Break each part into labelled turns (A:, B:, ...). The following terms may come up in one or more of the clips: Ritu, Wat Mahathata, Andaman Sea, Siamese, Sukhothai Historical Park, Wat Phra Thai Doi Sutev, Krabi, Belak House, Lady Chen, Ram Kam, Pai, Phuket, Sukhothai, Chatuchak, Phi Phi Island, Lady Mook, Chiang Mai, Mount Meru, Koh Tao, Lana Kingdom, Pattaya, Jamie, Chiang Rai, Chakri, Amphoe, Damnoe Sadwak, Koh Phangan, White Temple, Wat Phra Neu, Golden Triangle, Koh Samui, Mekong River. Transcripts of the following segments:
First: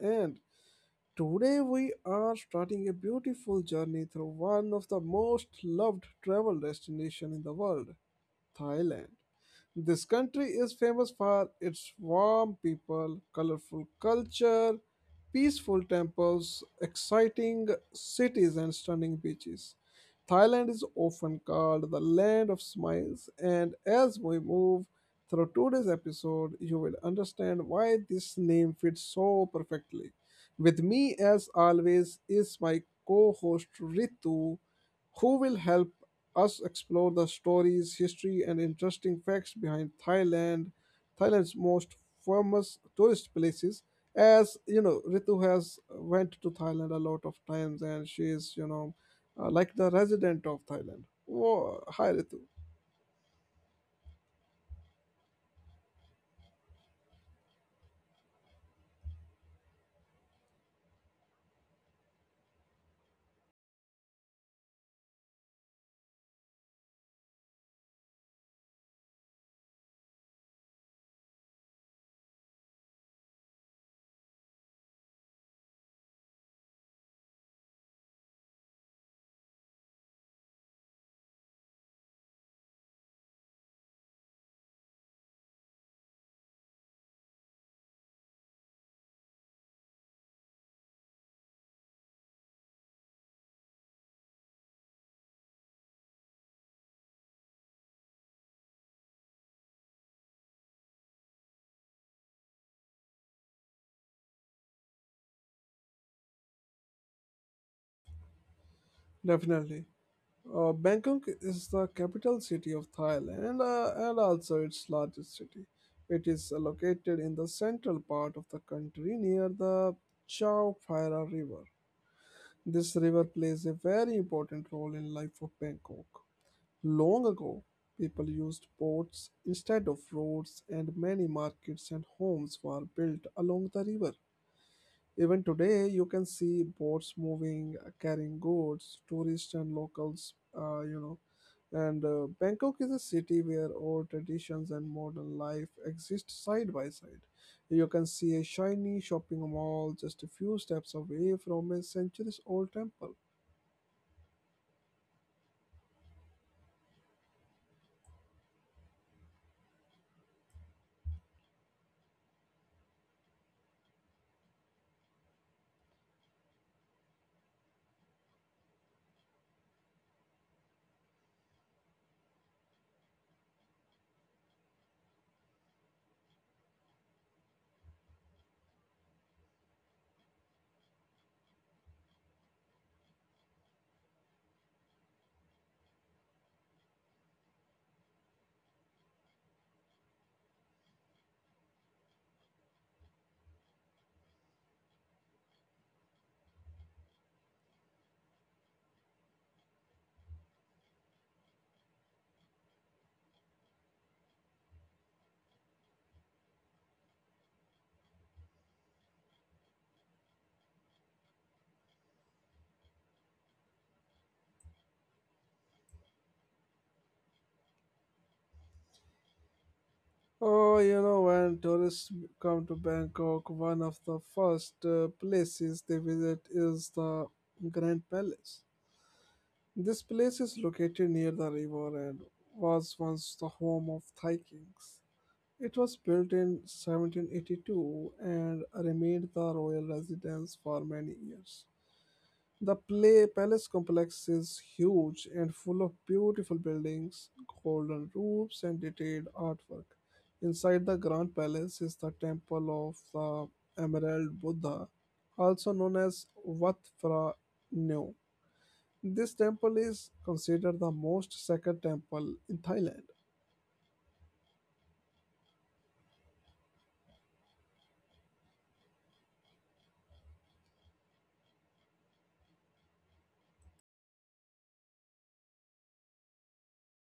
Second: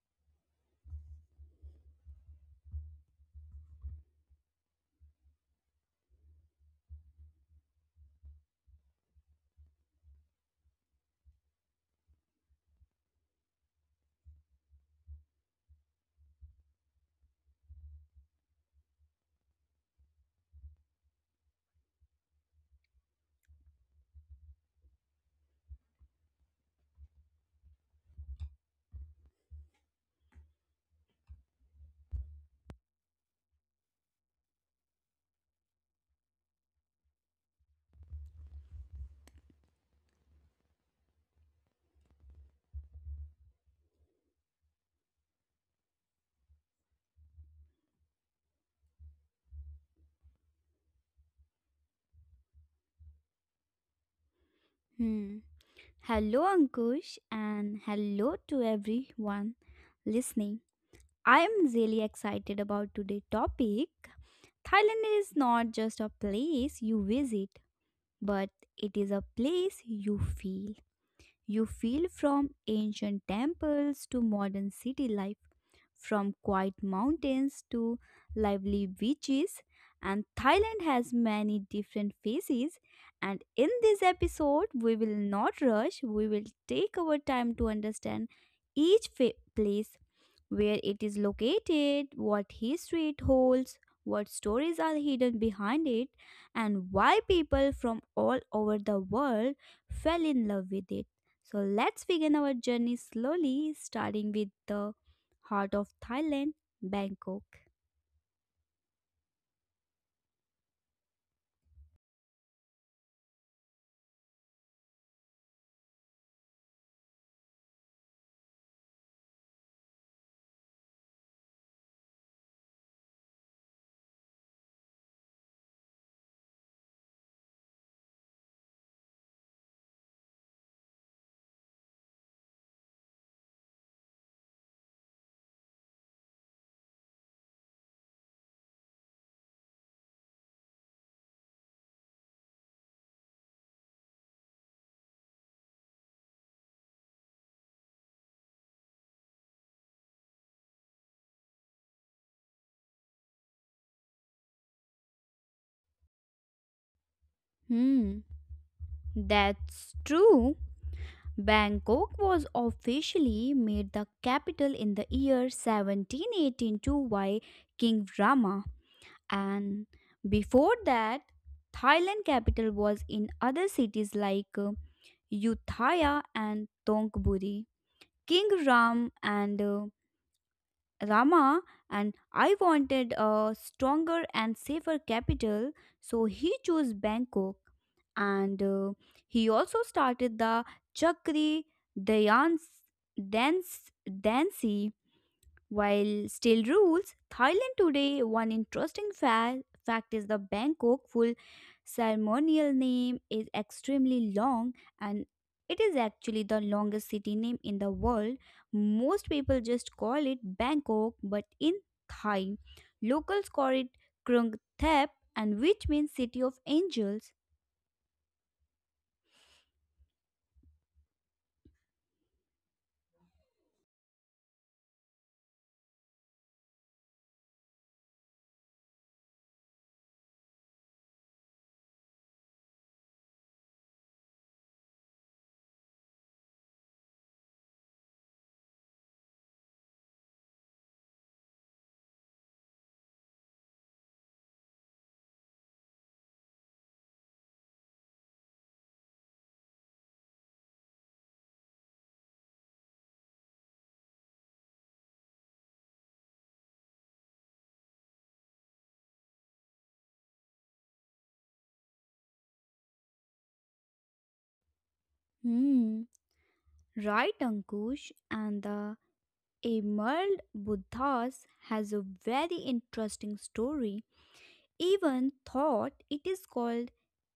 A: and today we are starting a beautiful journey through one of the most loved travel destinations in the world, Thailand. This country is famous for its warm people, colorful culture, peaceful temples, exciting cities, and stunning beaches. Thailand is often called the land of smiles, and as we move through today's episode, you will understand why this name fits so perfectly. With me, as always, is my co host Ritu, who will help us explore the stories, history, and interesting facts behind Thailand's most famous tourist places. As you know, Ritu has went to Thailand a lot of times, and she is like the resident of Thailand. Whoa, hi Ritu.
B: Hmm. Hello, Ankush, and hello to everyone listening. I am really excited about today's topic. Thailand is not just a place you visit, but it is a place you feel. You feel from ancient temples to modern city life from quiet mountains to lively beaches. And Thailand has many different phases. And in this episode, we will not rush, we will take our time to understand each place, where it is located, what history it holds, what stories are hidden behind it, and why people from all over the world fell in love with it. So let's begin our journey slowly, starting with the heart of Thailand, Bangkok.
A: Definitely. Bangkok is the capital city of Thailand and also its largest city. It is located in the central part of the country near the Chao Phraya River. This river plays a very important role in life of Bangkok. Long ago, people used boats instead of roads and many markets and homes were built along the river. Even today, you can see boats moving, carrying goods, tourists and locals. And Bangkok is a city where old traditions and modern life exist side by side. You can see a shiny shopping mall just a few steps away from a centuries old temple.
B: Hmm, that's true. Bangkok was officially made the capital in the year 1782 by King Rama, and before that, Thailand capital was in other cities like Ayutthaya and Thonburi. King Ram and Rama and I wanted a stronger and safer capital, so he chose Bangkok. And he also started the Chakri Dayan Dance Dancy while still rules, Thailand today, one interesting fact is the Bangkok full ceremonial name is extremely long and it is actually the longest city name in the world. Most people just call it Bangkok, but in Thai, locals call it Krung Thep, and which means city of angels.
A: Oh, you know, when tourists come to Bangkok, one of the first places they visit is the Grand Palace. This place is located near the river and was once the home of Thai kings. It was built in 1782 and remained the royal residence for many years. The play palace complex is huge and full of beautiful buildings, golden roofs, and detailed artwork. Inside the Grand Palace is the temple of the Emerald Buddha, also known as Wat Phra Neu. This temple is considered the most sacred temple in Thailand.
B: Hmm, right, Ankush, and the Emerald Buddhas has a very interesting story. Even thought it is called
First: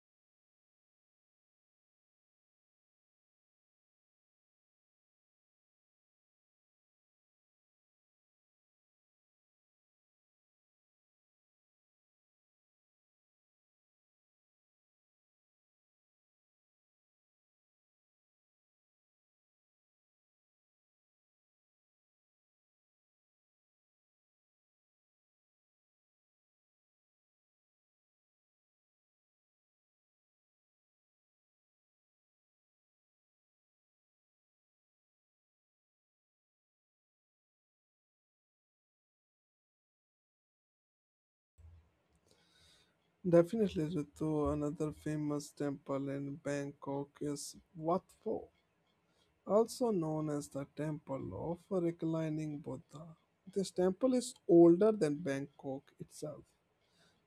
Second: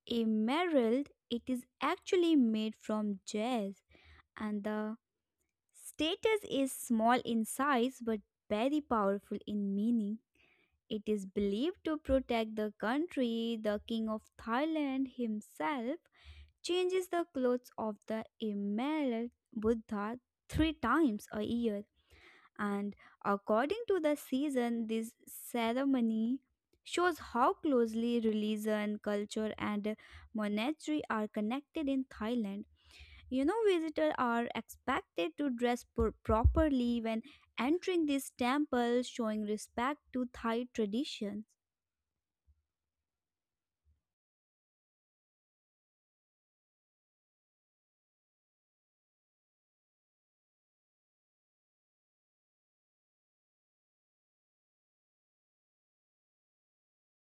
B: a merald, it is actually made from jazz, and the status is small in size but very powerful in meaning. It is believed to protect the country. The king of Thailand himself changes the clothes of the emerald Buddha 3 times a year and according to the season this ceremony shows how closely religion culture and monetary are connected in Thailand. Visitors are expected to dress properly when entering this temple showing respect to Thai traditions.
A: Definitely, Ritu, another famous temple in Bangkok is Wat Pho. Also known as the Temple of Reclining Buddha. This temple is older than Bangkok itself.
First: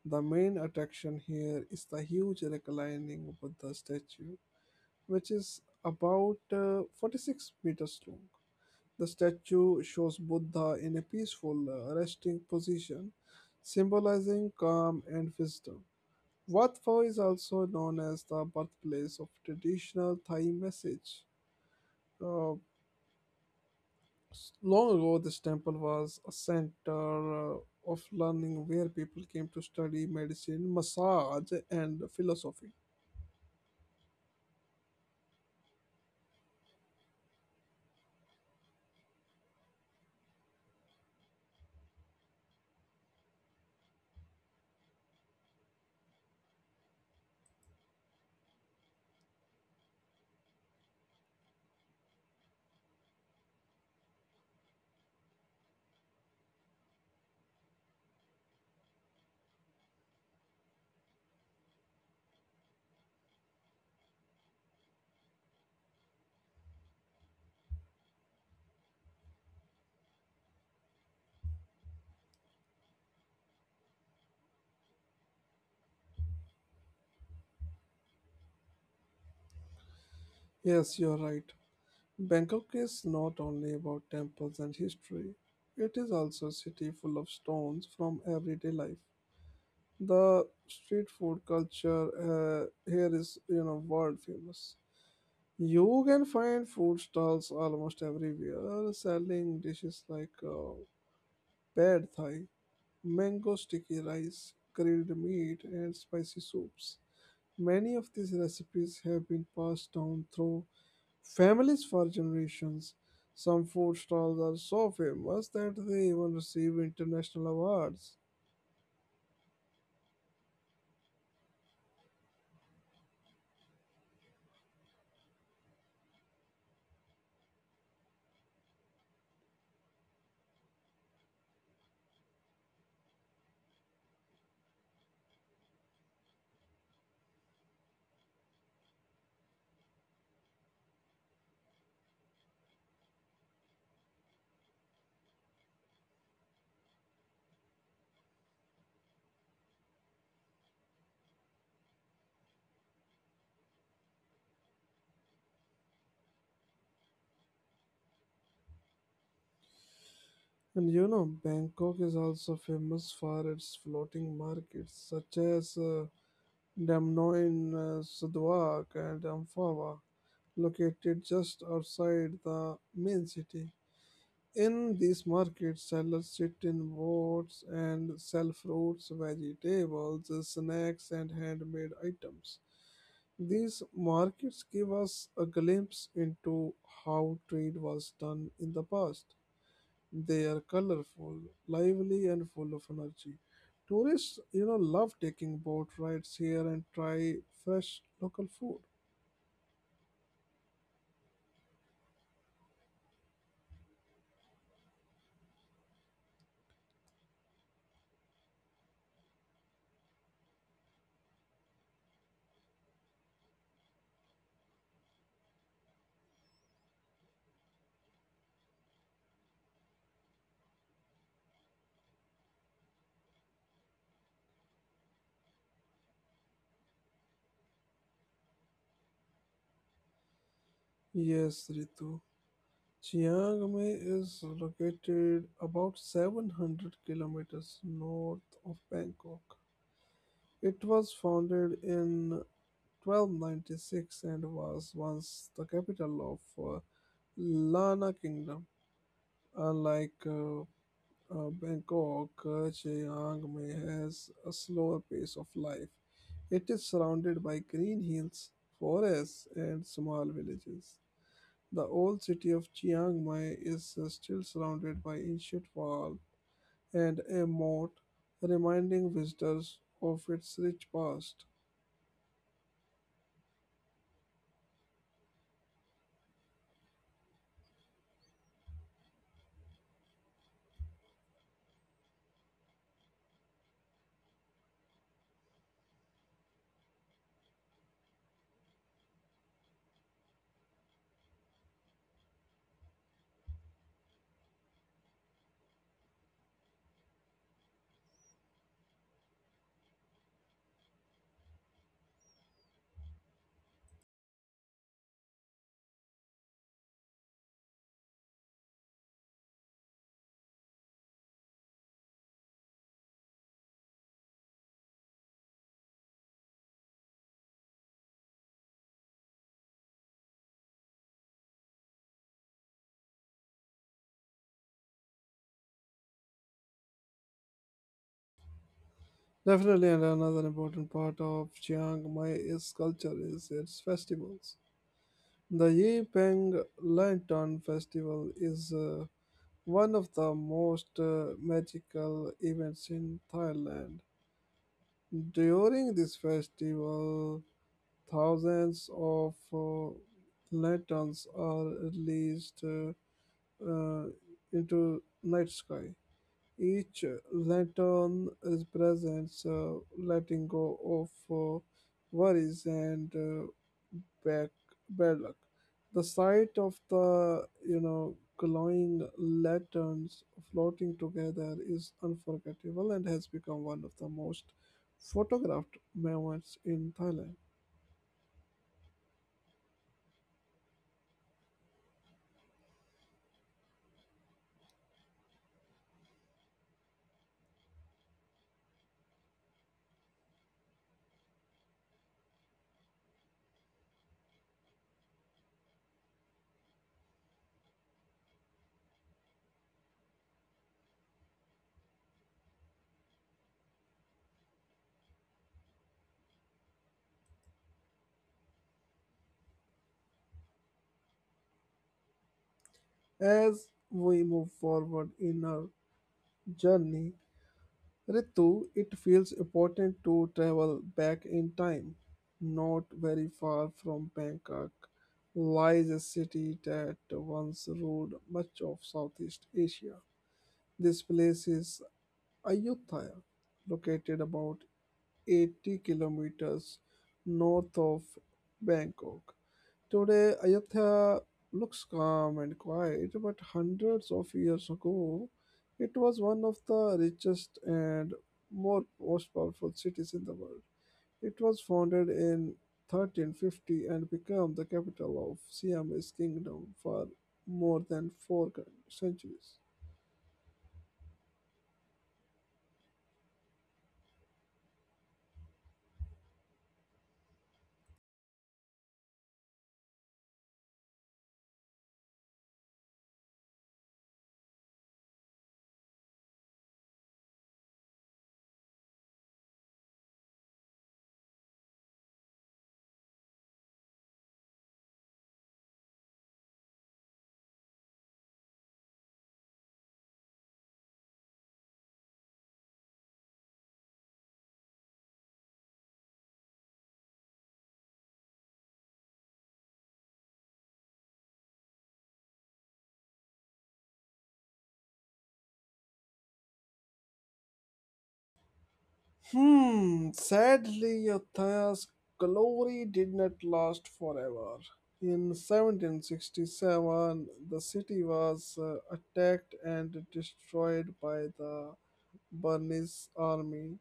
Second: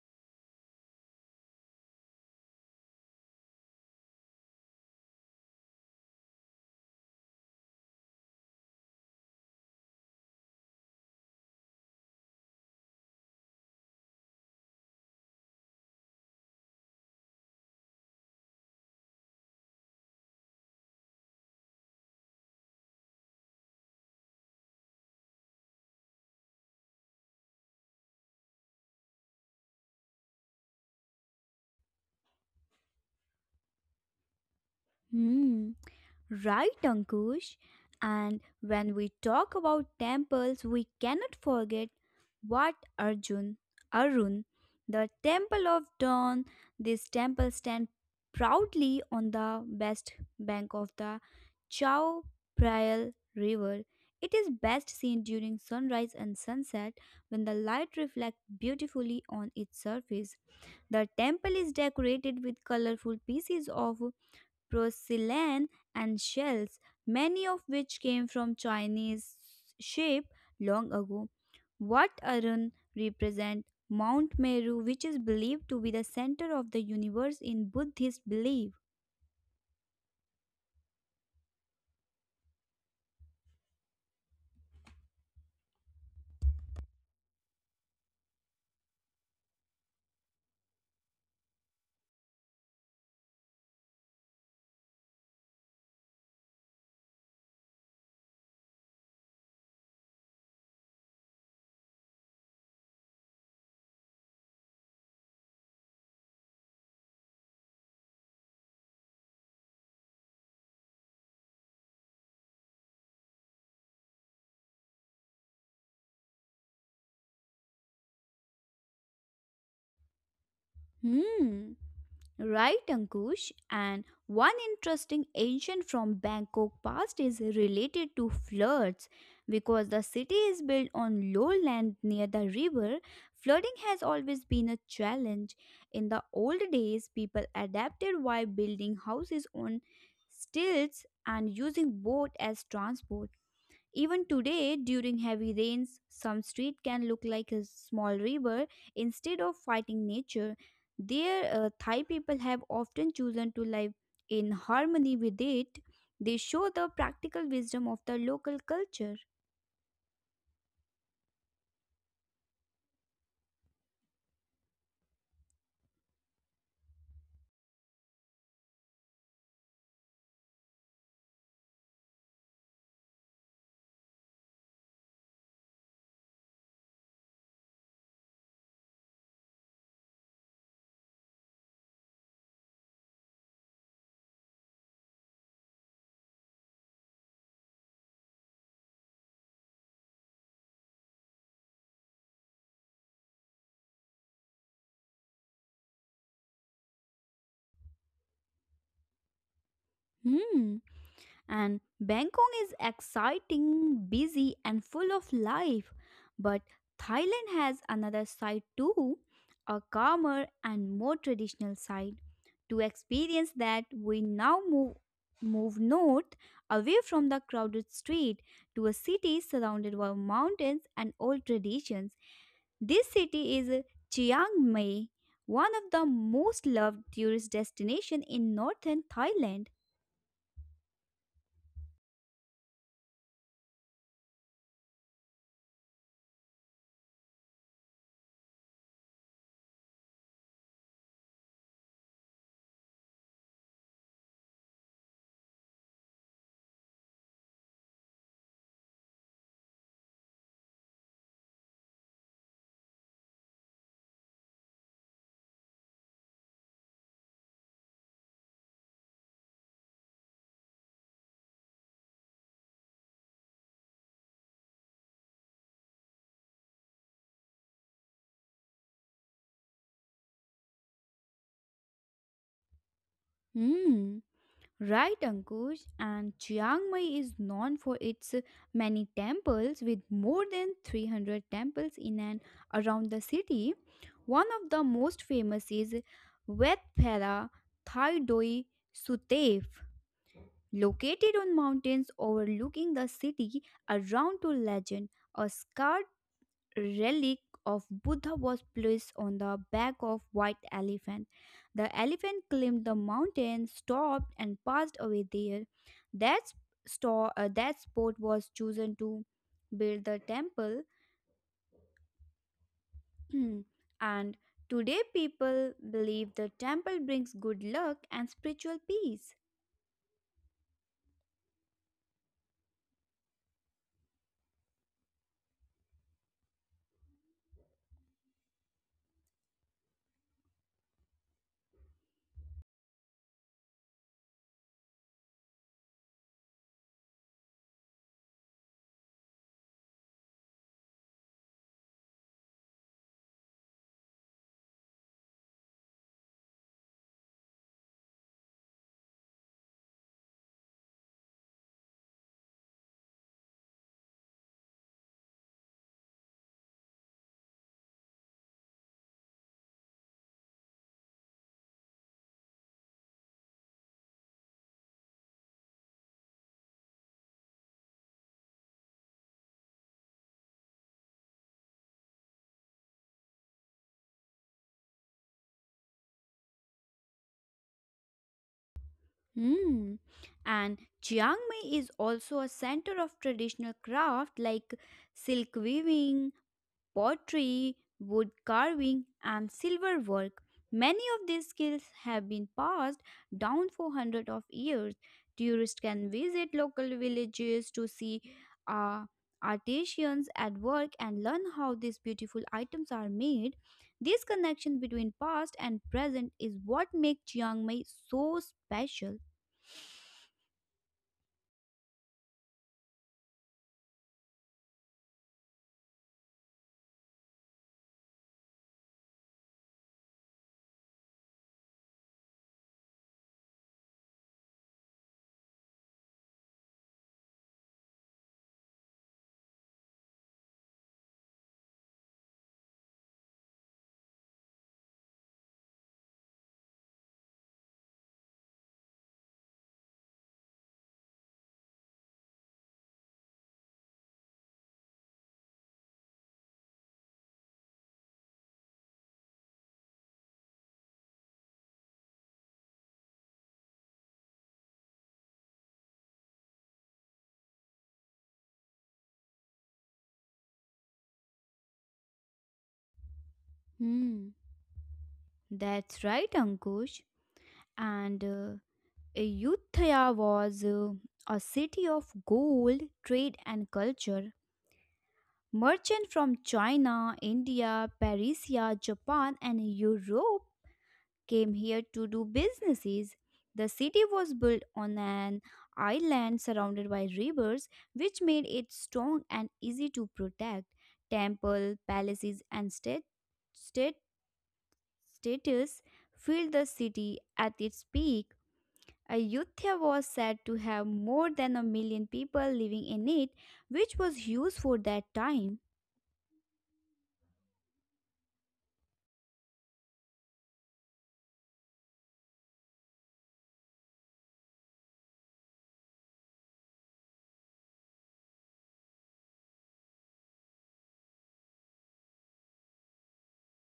A: The main attraction here is the huge reclining Buddha statue, which is about 46 meters long. The statue shows Buddha in a peaceful resting position, symbolizing calm and wisdom. Wat Pho is also known as the birthplace of traditional Thai message, uh, Long ago, this temple was a center of learning where people came to study medicine, massage, and philosophy.
B: Hmm. Right, Ankush. And when we talk about temples, we cannot forget what Arjun, Arun, the temple of dawn, this temple stands proudly on the west bank of the Chao Phraya River. It is best seen during sunrise and sunset when the light reflects beautifully on its surface. The temple is decorated with colorful pieces of porcelain, and shells, many of which came from Chinese shape long ago. What Arun represent Mount Meru, which is believed to be the center of the universe in Buddhist belief.
A: Yes, you're right. Bangkok is not only about temples and history, it is also a city full of stones from everyday life. The street food culture here is, you know, world famous. You can find food stalls almost everywhere selling dishes like pad thai mango sticky rice, grilled meat, and spicy soups. Many of these recipes have been passed down through families for generations. Some food stalls are so famous that they even receive international awards.
B: Hmm. Right, Ankush. And one interesting ancient from Bangkok past is related to floods. Because the city is built on lowland near the river, flooding has always been a challenge. In the old days, people adapted by building houses on stilts and using boat as transport. Even today, during heavy rains, some street can look like a small river instead of fighting nature. There, Thai people have often chosen to live in harmony with it. They show the practical wisdom of the local culture.
A: And you know, Bangkok is also famous for its floating markets, such as Damnoe in Sadwak and Amphoe, located just outside the main city. In these markets, sellers sit in boats and sell fruits, vegetables, snacks, and handmade items. These markets give us a glimpse into how trade was done in the past. They are colorful, lively, and full of energy. Tourists, you know, love taking boat rides here and try fresh local food.
B: Hmm. And Bangkok is exciting, busy, and full of life. But Thailand has another side too, a calmer and more traditional side. To experience that, we now move north away from the crowded street to a city surrounded by mountains and old traditions. This city is Chiang Mai, one of the most loved tourist destinations in northern Thailand.
A: Yes, Ritu. Chiang Mai is located about 700 kilometers north of Bangkok. It was founded in 1296 and was once the capital of uh, Lana Kingdom. Unlike Bangkok, Chiang Mai has a slower pace of life. It is surrounded by green hills, forests, and small villages. The old city of Chiang Mai is still surrounded by ancient wall and a moat, reminding visitors of its rich past.
B: Hmm. Right, Ankush, and Chiang Mai is known for its many temples, with more than 300 temples in and around the city. One of the most famous is Wat Phra Thai Doi Sutev, located on mountains overlooking the city around to legend, a scar relic of Buddha was placed on the back of white elephant. The elephant climbed the mountain, stopped, and passed away there. That that spot was chosen to build the temple, and today people believe the temple brings good luck and spiritual peace.
A: Definitely, and another important part of Chiang Mai's culture is its festivals. The Yi Peng Lantern Festival is one of the most magical events in Thailand. During this festival, thousands of lanterns are released uh, into night sky. Each lantern represents letting go of worries and back bad luck. The sight of the glowing lanterns floating together is unforgettable and has become one of the most photographed moments in Thailand.
B: Hmm. And Chiang Mai is also a center of traditional craft like silk weaving, pottery, wood carving, and silver work. Many of these skills have been passed down for hundreds of years. Tourists can visit local villages to see uh, artisans at work and learn how these beautiful items are made. This connection between past and present is what makes Chiang Mai so special.
A: As we move forward in our journey, Ritu, it feels important to travel back in time. Not very far from Bangkok lies a city that once ruled much of Southeast Asia. This place is Ayutthaya, located about 80 kilometers north of Bangkok. Today, Ayodhya looks calm and quiet, but hundreds of years ago, it was one of the richest and more most powerful cities in the world. It was founded in 1350 and became the capital of Siamese kingdom for more than four centuries.
B: Hmm, that's right, Ankush. And Ayutthaya was a city of gold, trade, and culture. Merchants from China, India, Persia, Japan, and Europe came here to do businesses. The city was built on an island surrounded by rivers, which made it strong and easy to protect. Temple, palaces, and state, state status filled the city at its peak. Ayutthaya was said to have more than a million people living in it, which was huge for that time.
A: Hmm, sadly, Athaya's glory did not last forever. In 1767, the city was attacked and destroyed by the Burmese army,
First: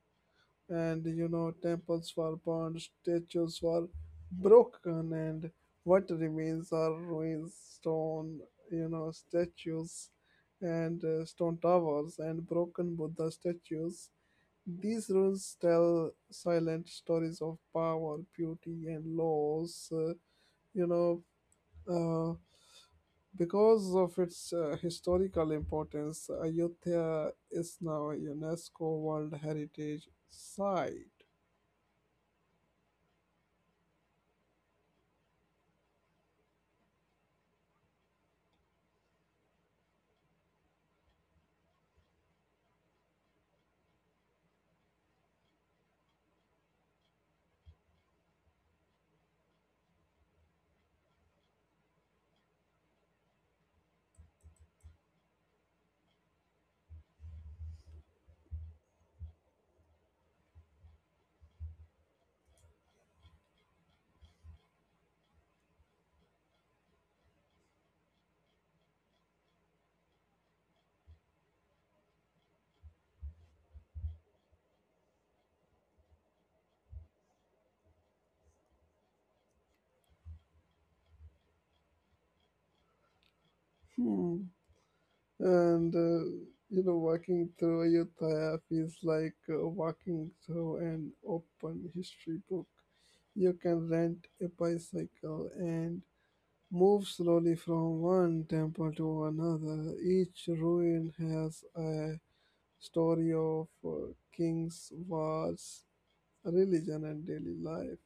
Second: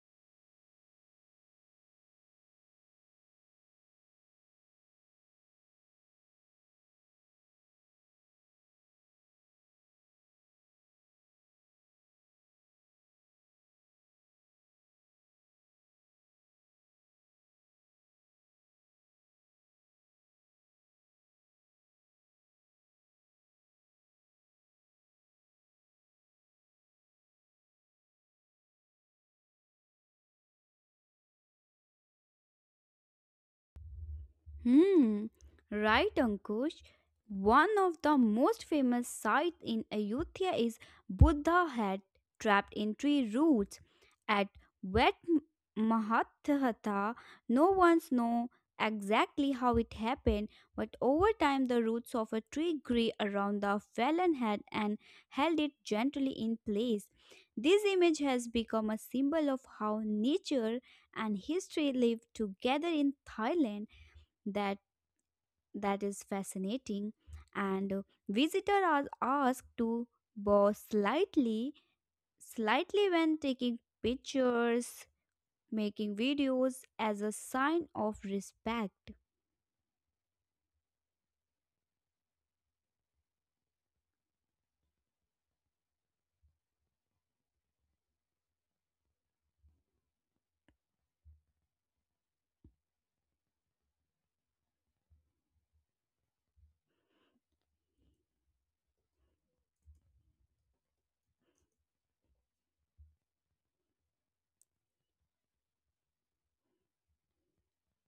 A: and you know, temples were burned, statues were broken, and what remains are ruins, stone, you know, statues and stone towers and broken Buddha statues these rules tell silent stories of power, beauty, and loss. You know, uh, because of its historical importance, Ayodhya is now a UNESCO World Heritage Site.
B: Hmm, right, Ankush. One of the most famous sites in Ayutthaya is Buddha head trapped in tree roots. At Wet Mahathata, no one's know exactly how it happened, but over time the roots of a tree grew around the fallen head and held it gently in place. This image has become a symbol of how nature and history live together in Thailand. That that is fascinating and visitors are asked to bow slightly when taking pictures making videos as a sign of respect.
A: Hmm. And you know, walking through Ayodhya feels like walking through an open history book. You can rent a bicycle and move slowly from one temple to another. Each ruin has a story of kings, wars, religion, and daily life.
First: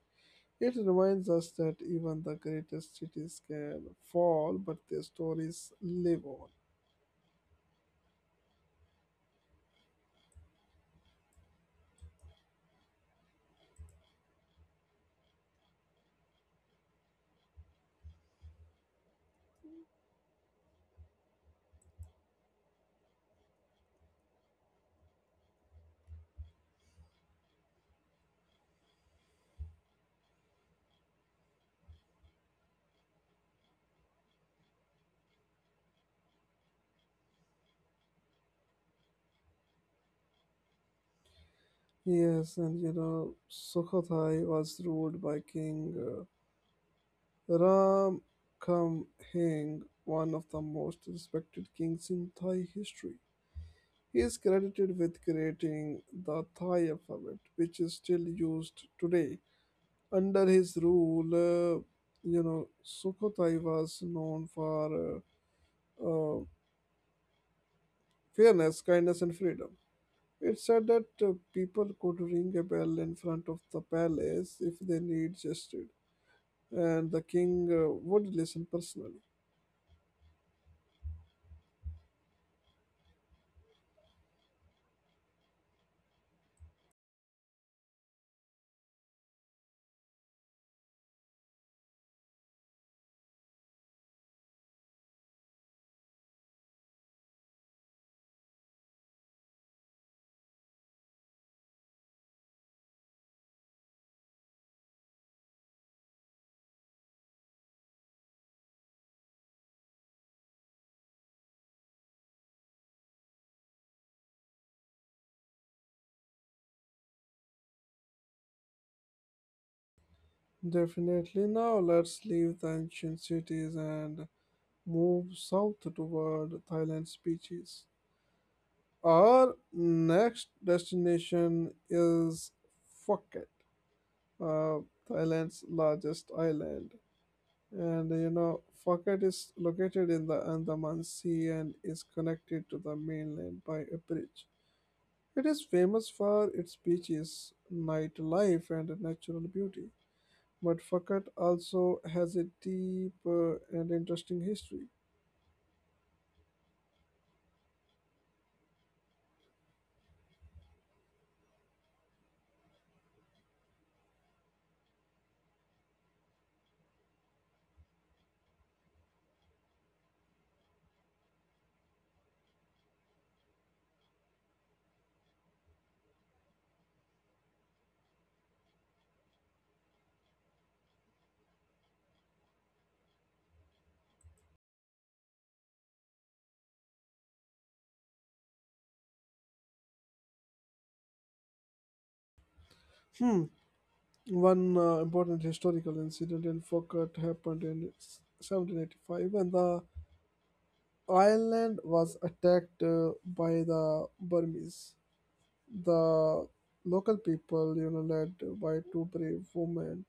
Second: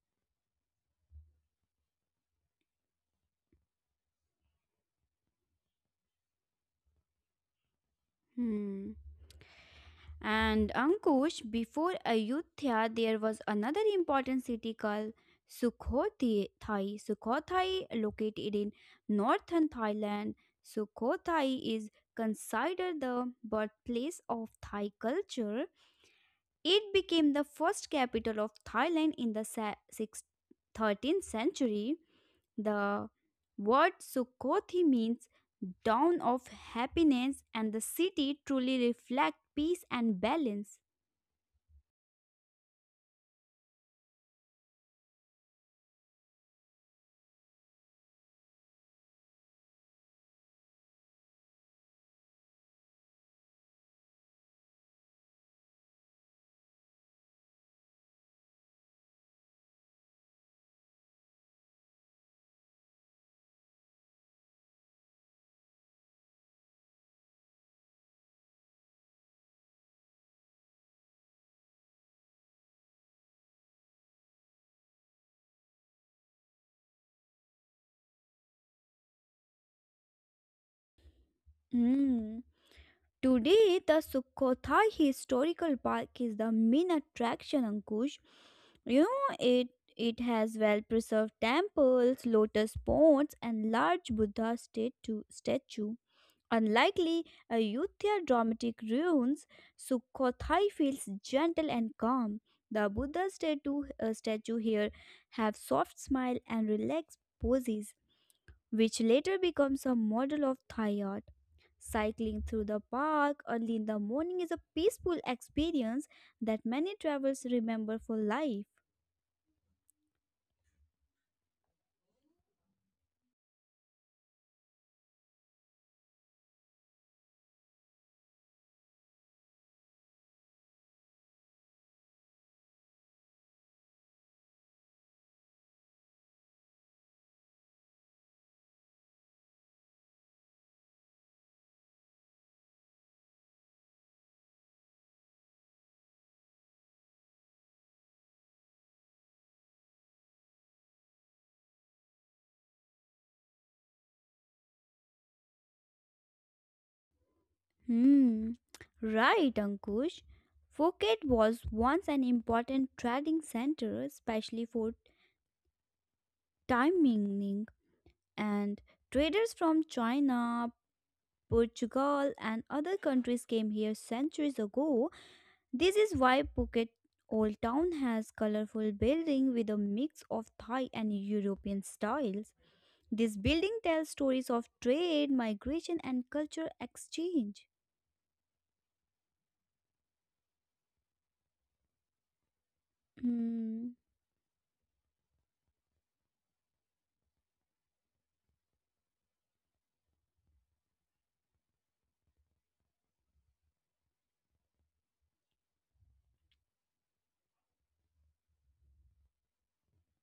A: It reminds us that even the greatest cities can fall, but their stories live on.
B: Hmm. And, Ankush, before Ayutthaya there was another important city called Sukhothai. Located in northern Thailand, sukhothai is considered the birthplace of Thai culture. It became the first capital of Thailand in the 13th century. The word Sukhothi means dawn of happiness, and the city truly reflects peace and balance.
A: Yes, and you know, Sukhothai was ruled by King Ram Kam one of the most respected kings in Thai history. He is credited with creating the Thai alphabet, which is still used today. Under his rule, you know, Sukhothai was known for uh, uh, fairness, kindness, and freedom. It said that people could ring a bell in front of the palace if they need justice, and the king would listen personally.
B: Hmm. Today, the Sukhothai Historical Park is the main attraction, Ankush. You know, it has well-preserved temples, lotus ponds, and large Buddha statue. Unlikely Ayutthaya dramatic ruins, Sukhothai feels gentle and calm. The Buddha statue here have soft smile and relaxed poses, which later becomes a model of Thai art. Cycling through the park early in the morning is a peaceful experience that many travelers remember for life.
A: Definitely. Now let's leave the ancient cities and move south toward Thailand's beaches. Our next destination is Phuket, uh, Thailand's largest island. And you know, Phuket is located in the Andaman Sea and is connected to the mainland by a bridge. It is famous for its beaches, nightlife, and natural beauty. But Phuket also has a deep and interesting history.
B: Hmm. Right, Ankush. Phuket was once an important trading center, especially for timing and traders from China, Portugal, and other countries came here centuries ago. This is why Phuket Old Town has colorful building with a mix of Thai and European styles. This building tells stories of trade, migration, and culture exchange.
A: Hmm,
B: Hmm.
A: one important historical incident in Fokert happened in 1785 when the island was attacked by the Burmese. The local people, you know, led by two brave women,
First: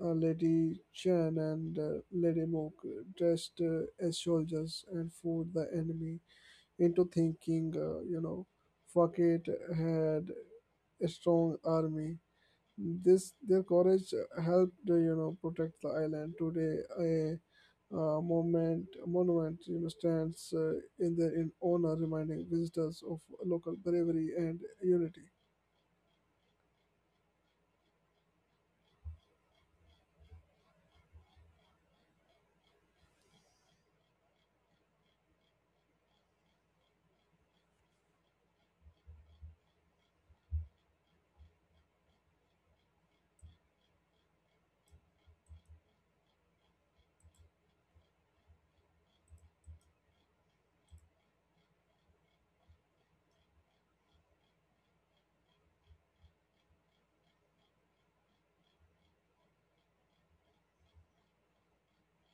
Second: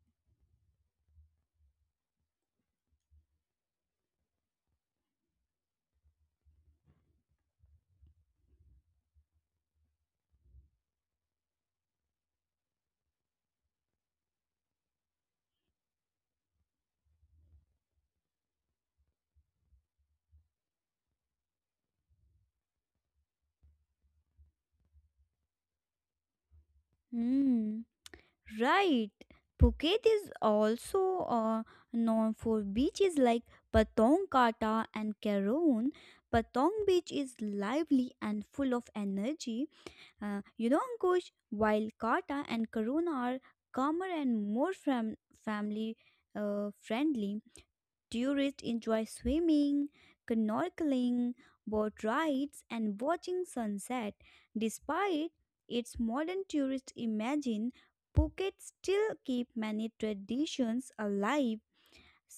A: Lady Chen and Lady Mook, dressed as soldiers and fooled the enemy into thinking, Fokert had a strong army this their courage helped you know protect the island today a monument you know stands in their in honor reminding visitors of local bravery and unity.
B: Hmm. Right. Phuket is also known for beaches like Patong Kata and Karon. Patong Beach is lively and full of energy. Ankush, while Kata and Karon are calmer and more family friendly. Tourists enjoy swimming, snorkeling, boat rides, and watching sunset. Despite its modern tourist imagine, Phuket still keep many traditions alive,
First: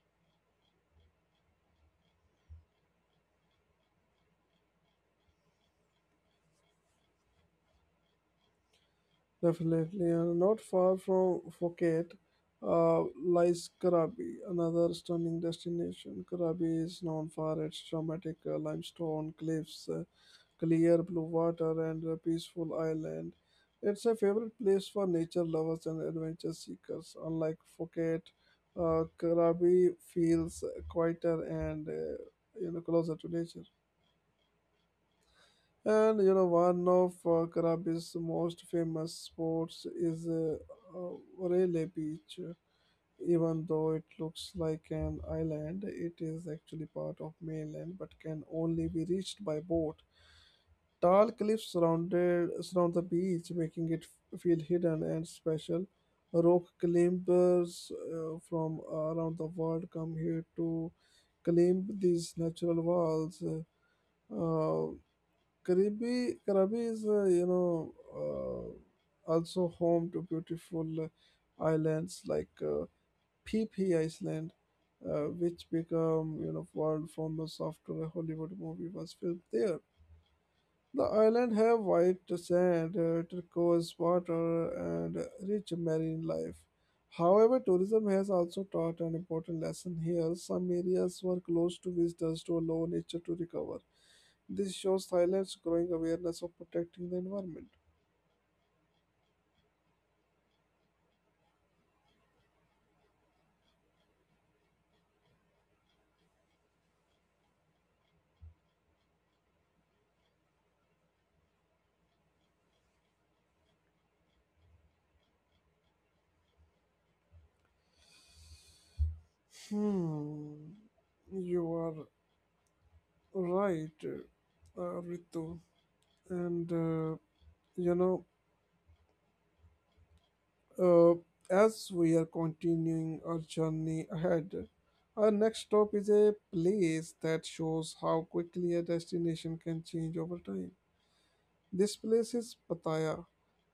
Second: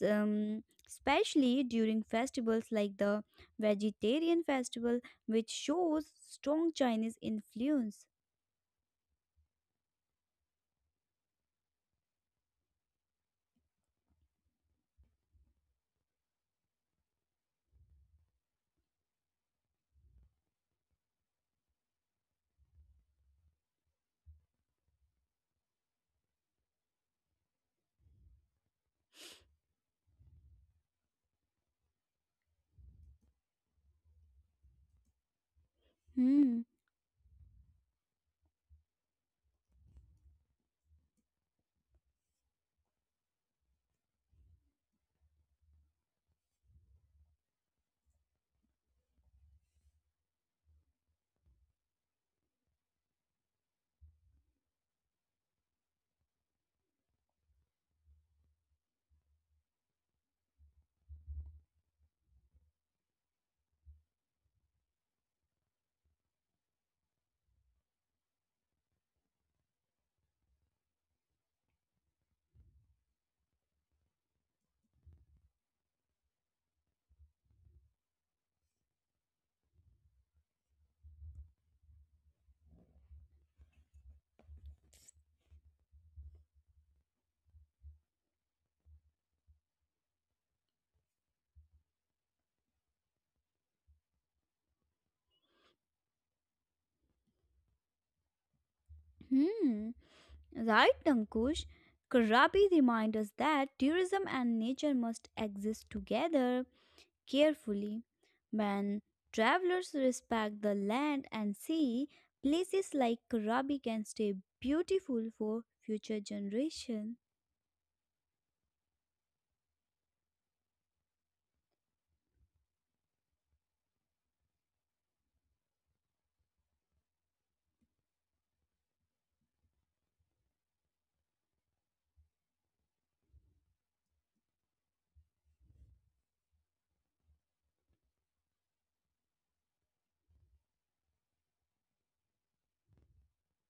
B: especially during festivals like the Vegetarian Festival, which shows strong Chinese influence.
A: Definitely, and not far from Phuket lies Krabi, another stunning destination. Krabi is known for its dramatic limestone cliffs clear blue water, and a peaceful island. It's a favorite place for nature lovers and adventure seekers. Unlike Phuket, Krabi feels quieter and you know closer to nature. And you know
B: Hmm.
A: one of Krabi's most famous sports is uh, Relay Beach. Even though it looks like an island, it is actually part of mainland but can only be reached by boat. Tall cliffs surround the beach, making it feel hidden and special. Rock climbers from around the world come here to climb these natural walls. Uh, Karabi is, also home to beautiful islands like Phi Phi Island, which become, you know, world famous after a Hollywood movie was filmed there. The island have white sand, turquoise water, and rich marine life. However, tourism has also taught an important lesson here. Some areas were closed to visitors to allow nature to recover. This shows Thailand's growing awareness of protecting the environment.
B: Hmm. Right, Ankush. Karabi reminds us that tourism and nature must exist together carefully. When travelers respect the land and sea, places like Karabi can stay beautiful for future generations.
A: Hmm, you are right, Ritu. And uh, you know, Uh, as we are continuing our journey ahead, our next stop is a place that shows how quickly a destination can change over time. This place is Pattaya,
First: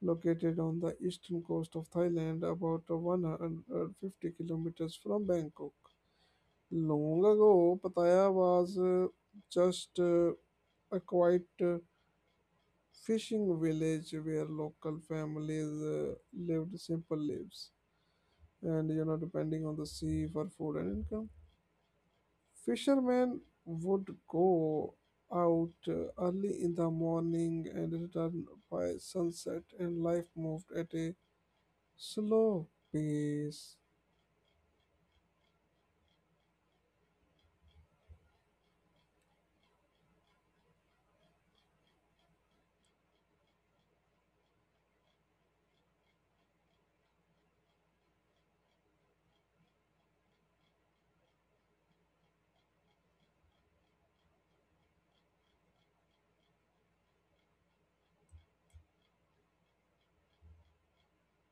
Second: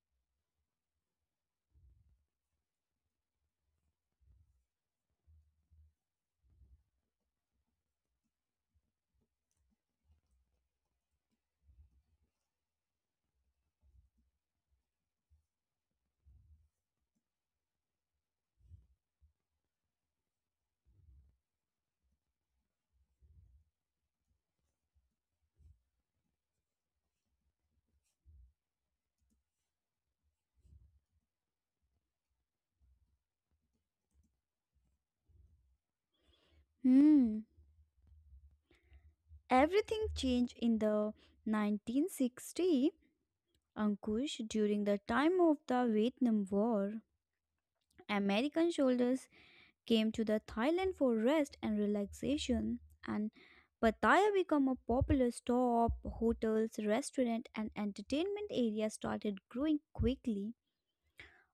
A: located on the eastern coast of Thailand, about 150 kilometers from Bangkok. Long ago, Pattaya was just a quiet fishing village where local families lived simple lives and you know depending on the sea for food and income fishermen would go out early in the morning and return by sunset and life moved at a slow pace.
B: Hmm. Everything changed in the 1960, Ankush, during the time of the Vietnam War. American soldiers came to the Thailand for rest and relaxation and Pattaya became a popular stop, hotels, restaurant and entertainment areas started growing quickly.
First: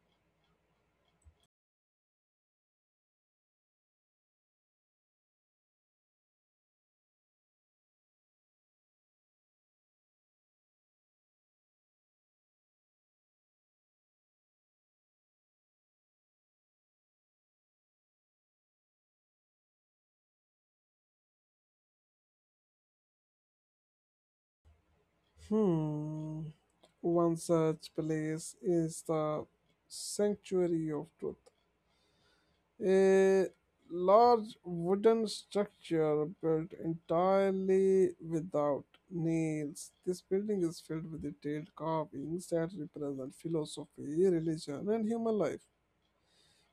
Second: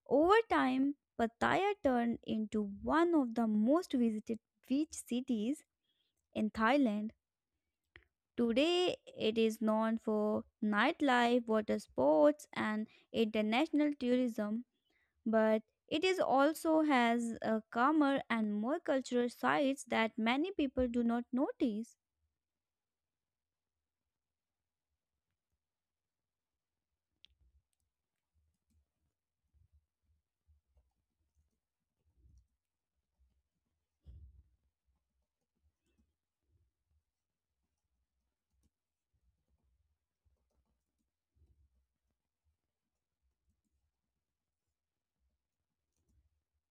B: Over time, Pattaya turned into one of the most visited beach cities in Thailand. Today, it is known for nightlife, water sports, and international tourism but it is also has a calmer and more cultural sides that many people do not notice.
A: Hmm, one such place is the sanctuary of truth. A large wooden structure built entirely without nails. This building is filled with detailed carvings that represent philosophy, religion, and human life.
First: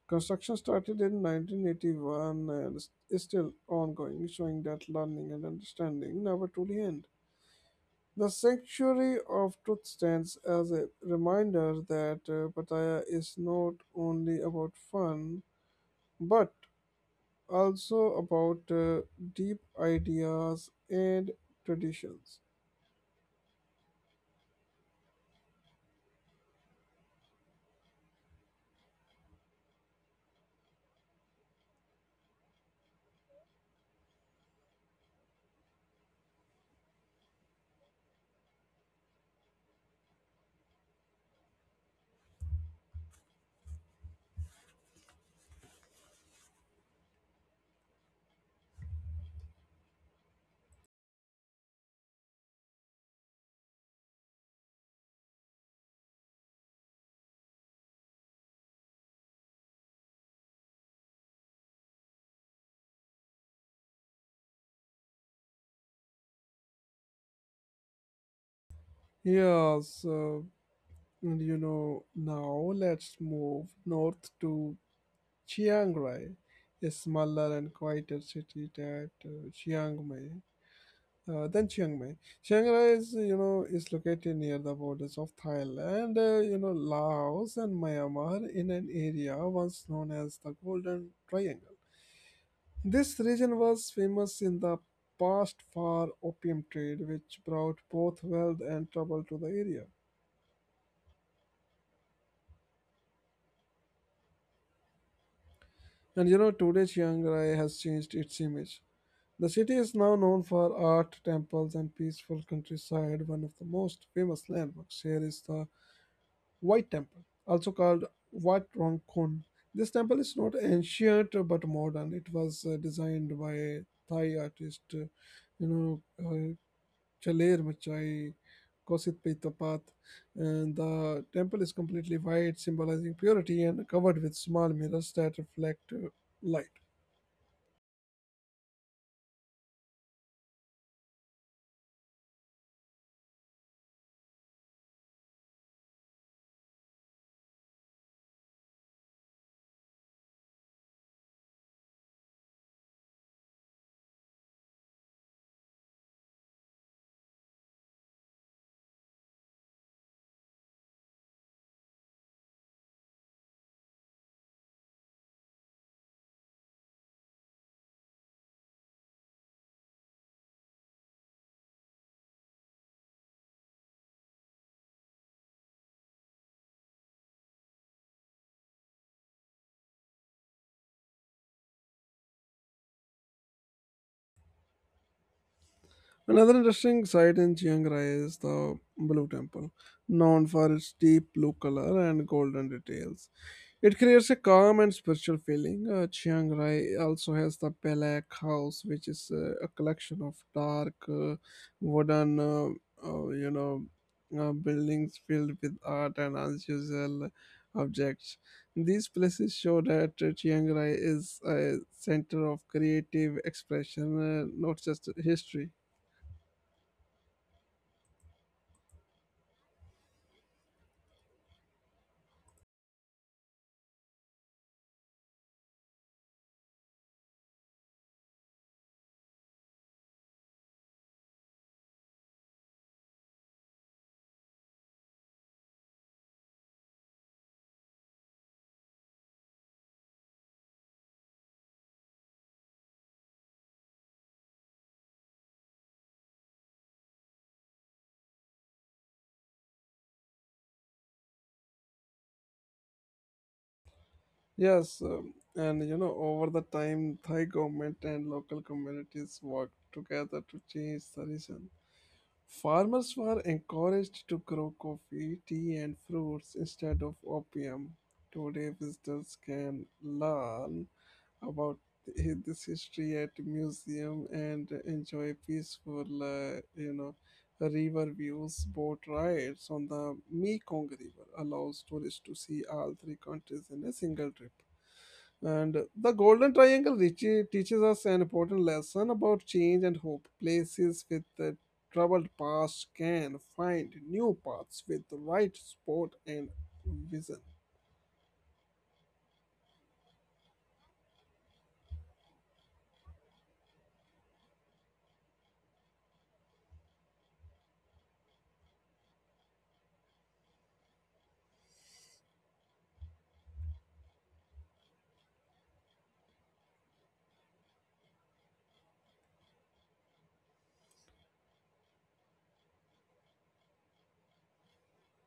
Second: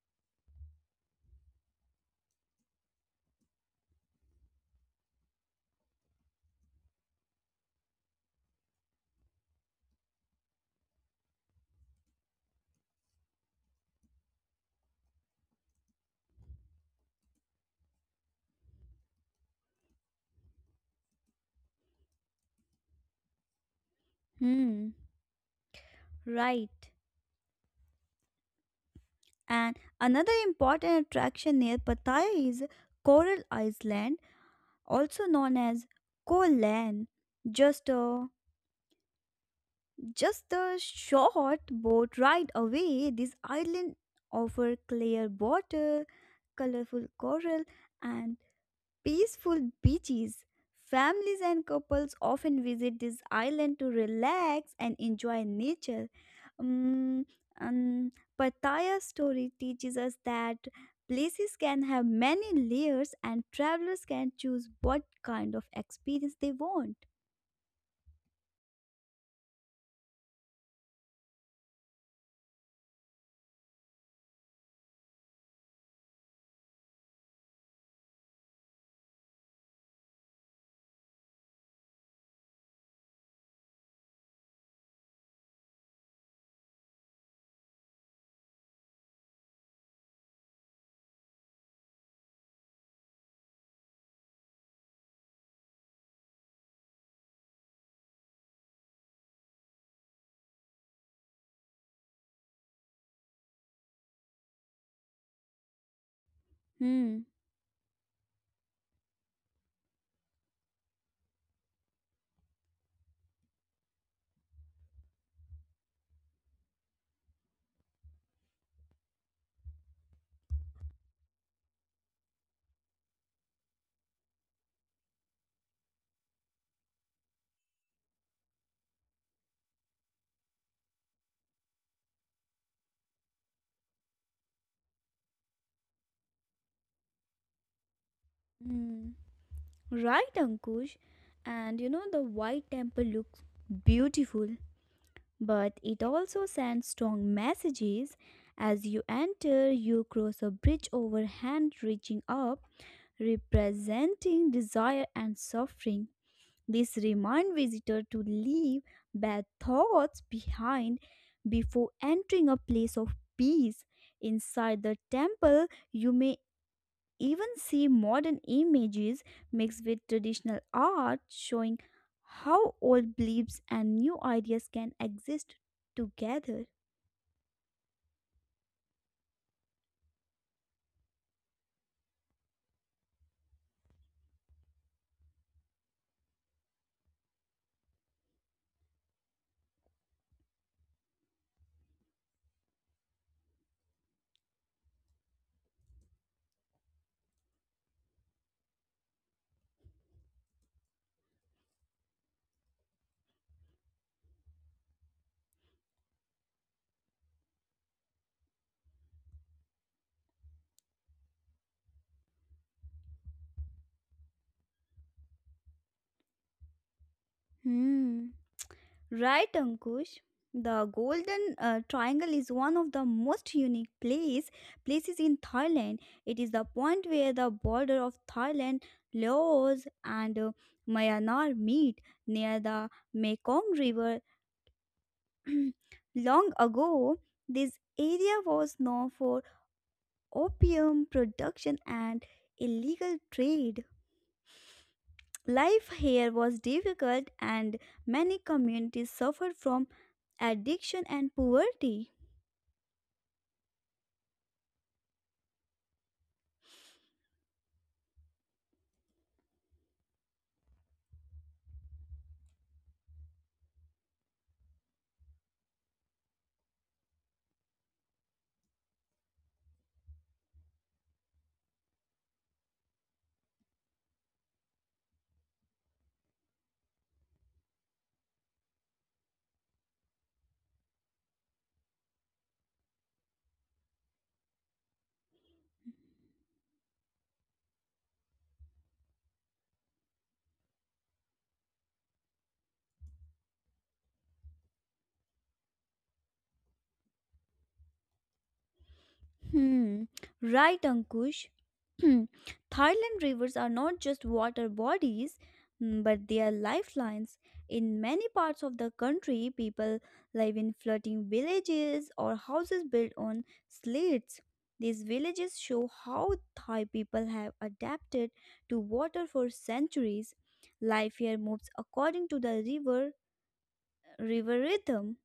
A: Construction started in 1981 and is still ongoing, showing that learning and understanding never truly end. The Sanctuary of Truth stands as a reminder that Pattaya is not only about fun, but also about deep ideas and traditions.
B: Hmm, right. And another important attraction near Pattaya is Coral Island, also known as Koh Lan. Just a just a short boat ride away, this island offers clear water, colorful coral, and peaceful beaches. Families and couples often visit this island to relax and enjoy nature. Um, um, Pattaya's story teaches us that places can have many layers and travelers can choose what kind of experience they want.
A: Yes. Now let's move north to Chiang Rai, a smaller and quieter city that Chiang Mai. Then Chiang Mai. Chiang Rai is, is located near the borders of Thailand, Laos and Myanmar in an area once known as the Golden Triangle. This region was famous in the past for opium trade, which brought both wealth and trouble to the area. And today
B: Hmm.
A: Chiang Rai has changed its image. The city is now known for art, temples, and peaceful countryside. One of the most famous landmarks here is the White Temple, also called Wat Rong Khun. This temple is not ancient but modern. It was designed by Thai artist, you know, uh, Chaler Machai, Kosit Pe, and the temple is completely white, symbolizing purity and covered with small mirrors that reflect light.
B: Hmm. Right, Ankush. And the White Temple looks beautiful but it also sends strong messages. As you enter, you cross a bridge over hand reaching up, representing desire and suffering. This reminds visitor to leave bad thoughts behind before entering a place of peace. Inside the temple, you may even see modern images mixed with traditional art showing how old beliefs and new ideas can exist together.
A: Another interesting site in Chiang Rai is the Blue Temple, known for its deep blue color and golden details. It creates a calm and spiritual feeling. Chiang Rai also has the Belak House, which is a collection of dark wooden, uh, you know, buildings filled with art and unusual objects. These places show that Chiang Rai is a center of creative expression, not just history.
B: Hmm. Right, Ankush? The Golden Triangle is one of the most unique places in Thailand. It is the point where the border of Thailand, Laos, and Myanmar meet near the Mekong River. Long ago, this area was known for opium production and illegal trade. Life here was difficult, and many communities suffered from addiction and poverty.
A: Yes. Over the time, Thai government and local communities worked together to change the region. Farmers were encouraged to grow coffee, tea, and fruits instead of opium. Today, visitors can learn about this history at museum and enjoy peaceful, river views. Boat rides on the Mekong River allows tourists to see all three countries in a single trip. And the Golden Triangle teaches us an important lesson about change and hope. Places with a troubled past can find new paths with the right support and vision.
B: Hmm, right, Ankush. Thailand rivers are not just water bodies, but they are lifelines. In many parts of the country, people live in floating villages or houses built on slates. These villages show how Thai people have adapted to water for centuries. Life here moves according to the river rhythm.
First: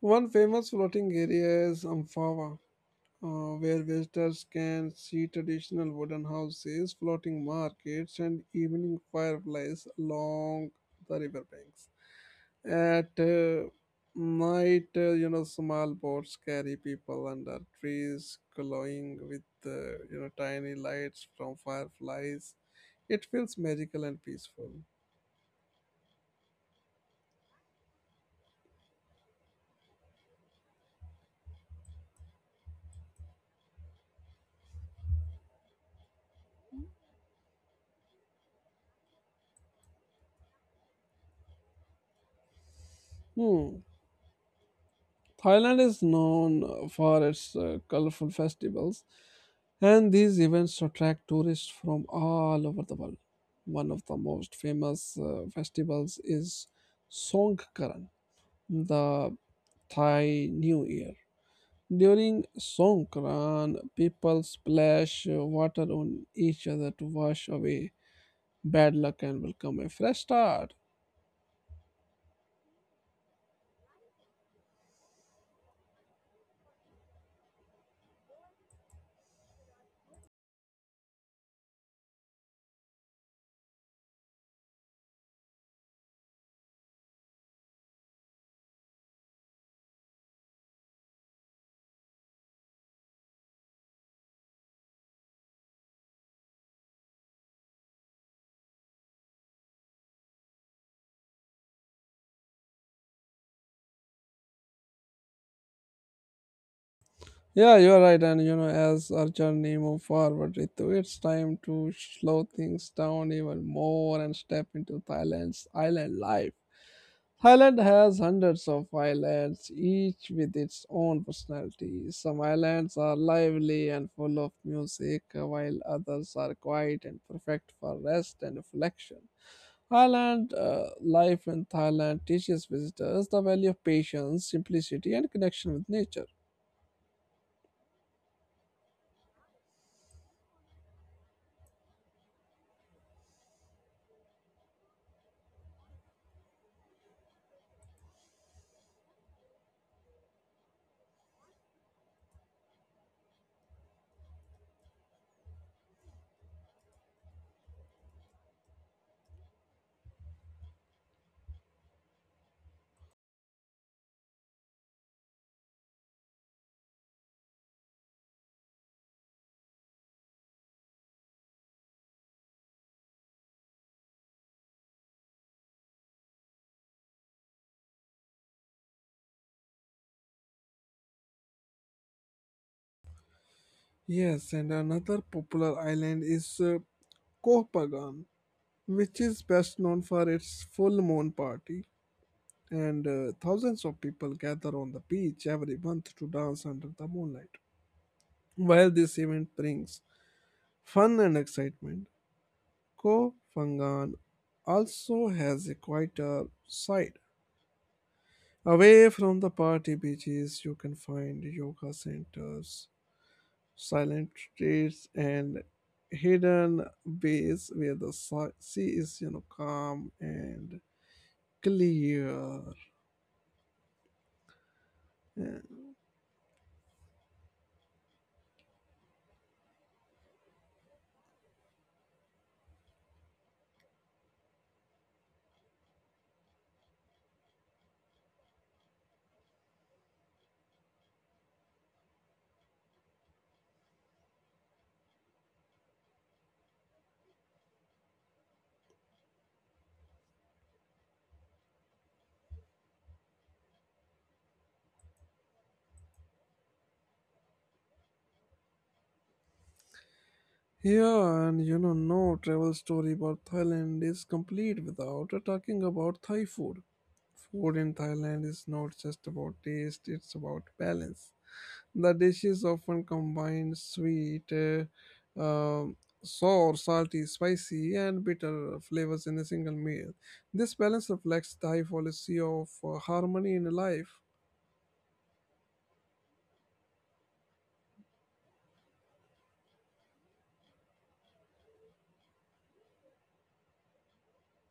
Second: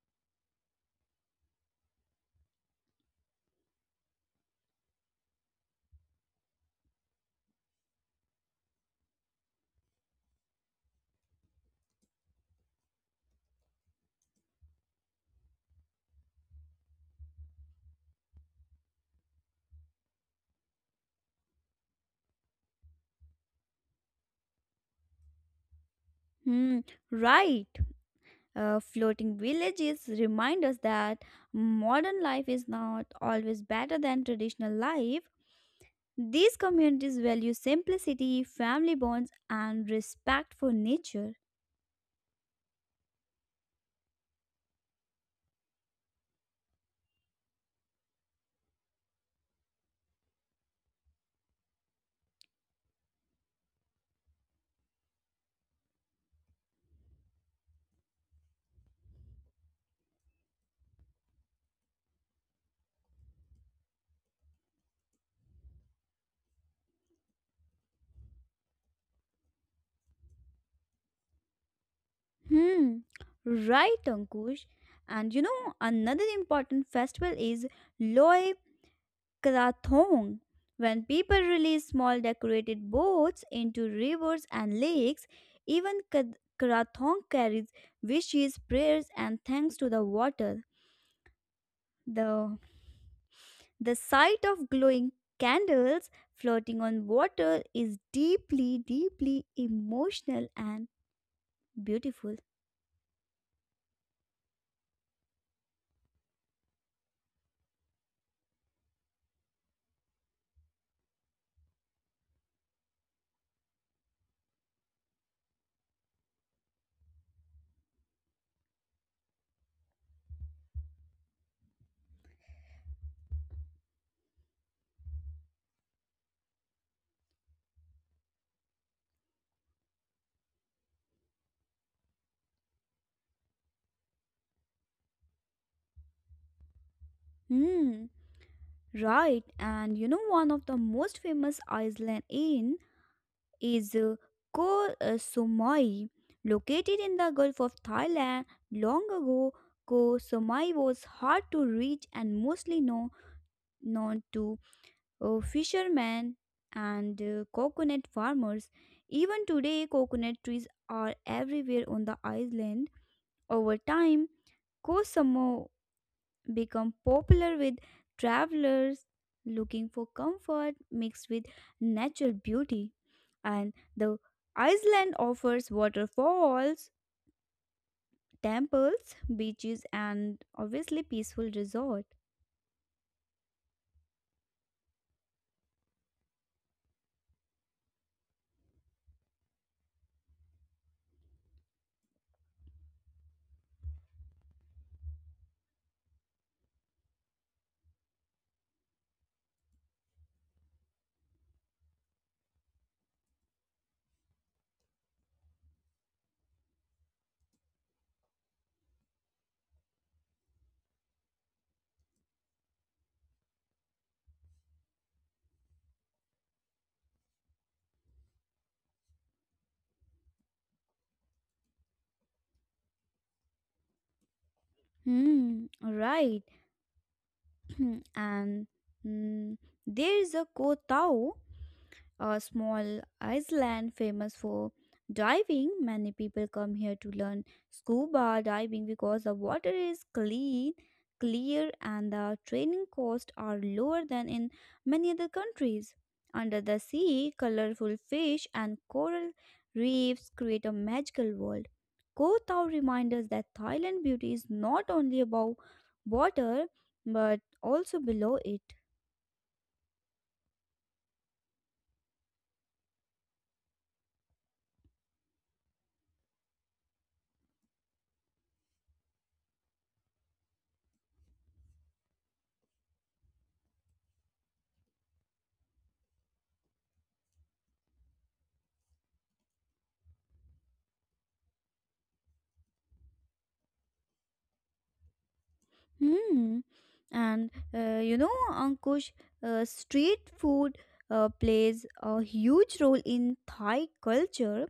A: One famous floating area is Amphowa, uh, where visitors can see traditional wooden houses, floating markets, and evening fireflies along the riverbanks. At night, small boats carry people under trees, glowing with, tiny lights from fireflies. It feels magical and peaceful.
B: Hmm, right. Floating villages remind us that modern life is not always better than traditional life. These communities value simplicity, family bonds, and respect for nature.
A: Hmm. Thailand is known for its colorful festivals, and these events attract tourists from all over the world. One of the most famous festivals is Songkran, the Thai New Year. During Songkran, people splash water on each other to wash away bad luck and welcome a fresh start.
B: Hmm, right, Ankush. And you know, another important festival is Loe Krathong, when people release small decorated boats into rivers and lakes, even Krathong carries wishes, prayers, and thanks to the water. The, the sight of glowing candles floating on water is deeply, deeply emotional and beautiful.
A: Yeah, you're right. And you know, as Arjun move forward, Ritu, it's time to slow things down even more and step into Thailand's island life. Thailand has hundreds of islands, each with its own personality. Some islands are lively and full of music, while others are quiet and perfect for rest and reflection. Island life in Thailand teaches visitors the value of patience, simplicity, and connection with nature.
B: Hmm, right. And you know, one of the most famous island in is Koh Samui, located in the Gulf of Thailand. Long ago, Koh Samui was hard to reach and mostly known to fishermen and coconut farmers. Even today, coconut trees are everywhere on the island. Over time, Koh Samui become popular with travelers looking for comfort mixed with natural beauty. And the Iceland offers waterfalls, temples, beaches, and obviously peaceful resort.
A: Yes, and another popular island is Koh Phangan, which is best known for its full moon party, and thousands of people gather on the beach every month to dance under the moonlight. While this event brings fun and excitement, Koh Phangan also has a quieter side. Away from the party beaches, you can find yoga centers, silent streets and hidden bays where the sea is, you know, calm and clear. Yeah.
B: Hmm, right. And mm, there is a Koh Tao, a small island famous for diving. Many people come here to learn scuba diving because the water is clean, clear, and the training costs are lower than in many other countries. Under the sea, colorful fish and coral reefs create a magical world. Ko Tao reminds us that Thailand beauty is not only above water but also below it.
A: Yeah, and you know, no travel story about Thailand is complete without talking about Thai food. Food in Thailand is not just about taste, it's about balance. The dishes often combine sweet, um, sour, salty, spicy, and bitter flavors in a single meal. This balance reflects Thai policy of harmony in life.
B: Hmm. And you know, Ankush, street food plays a huge role in Thai culture.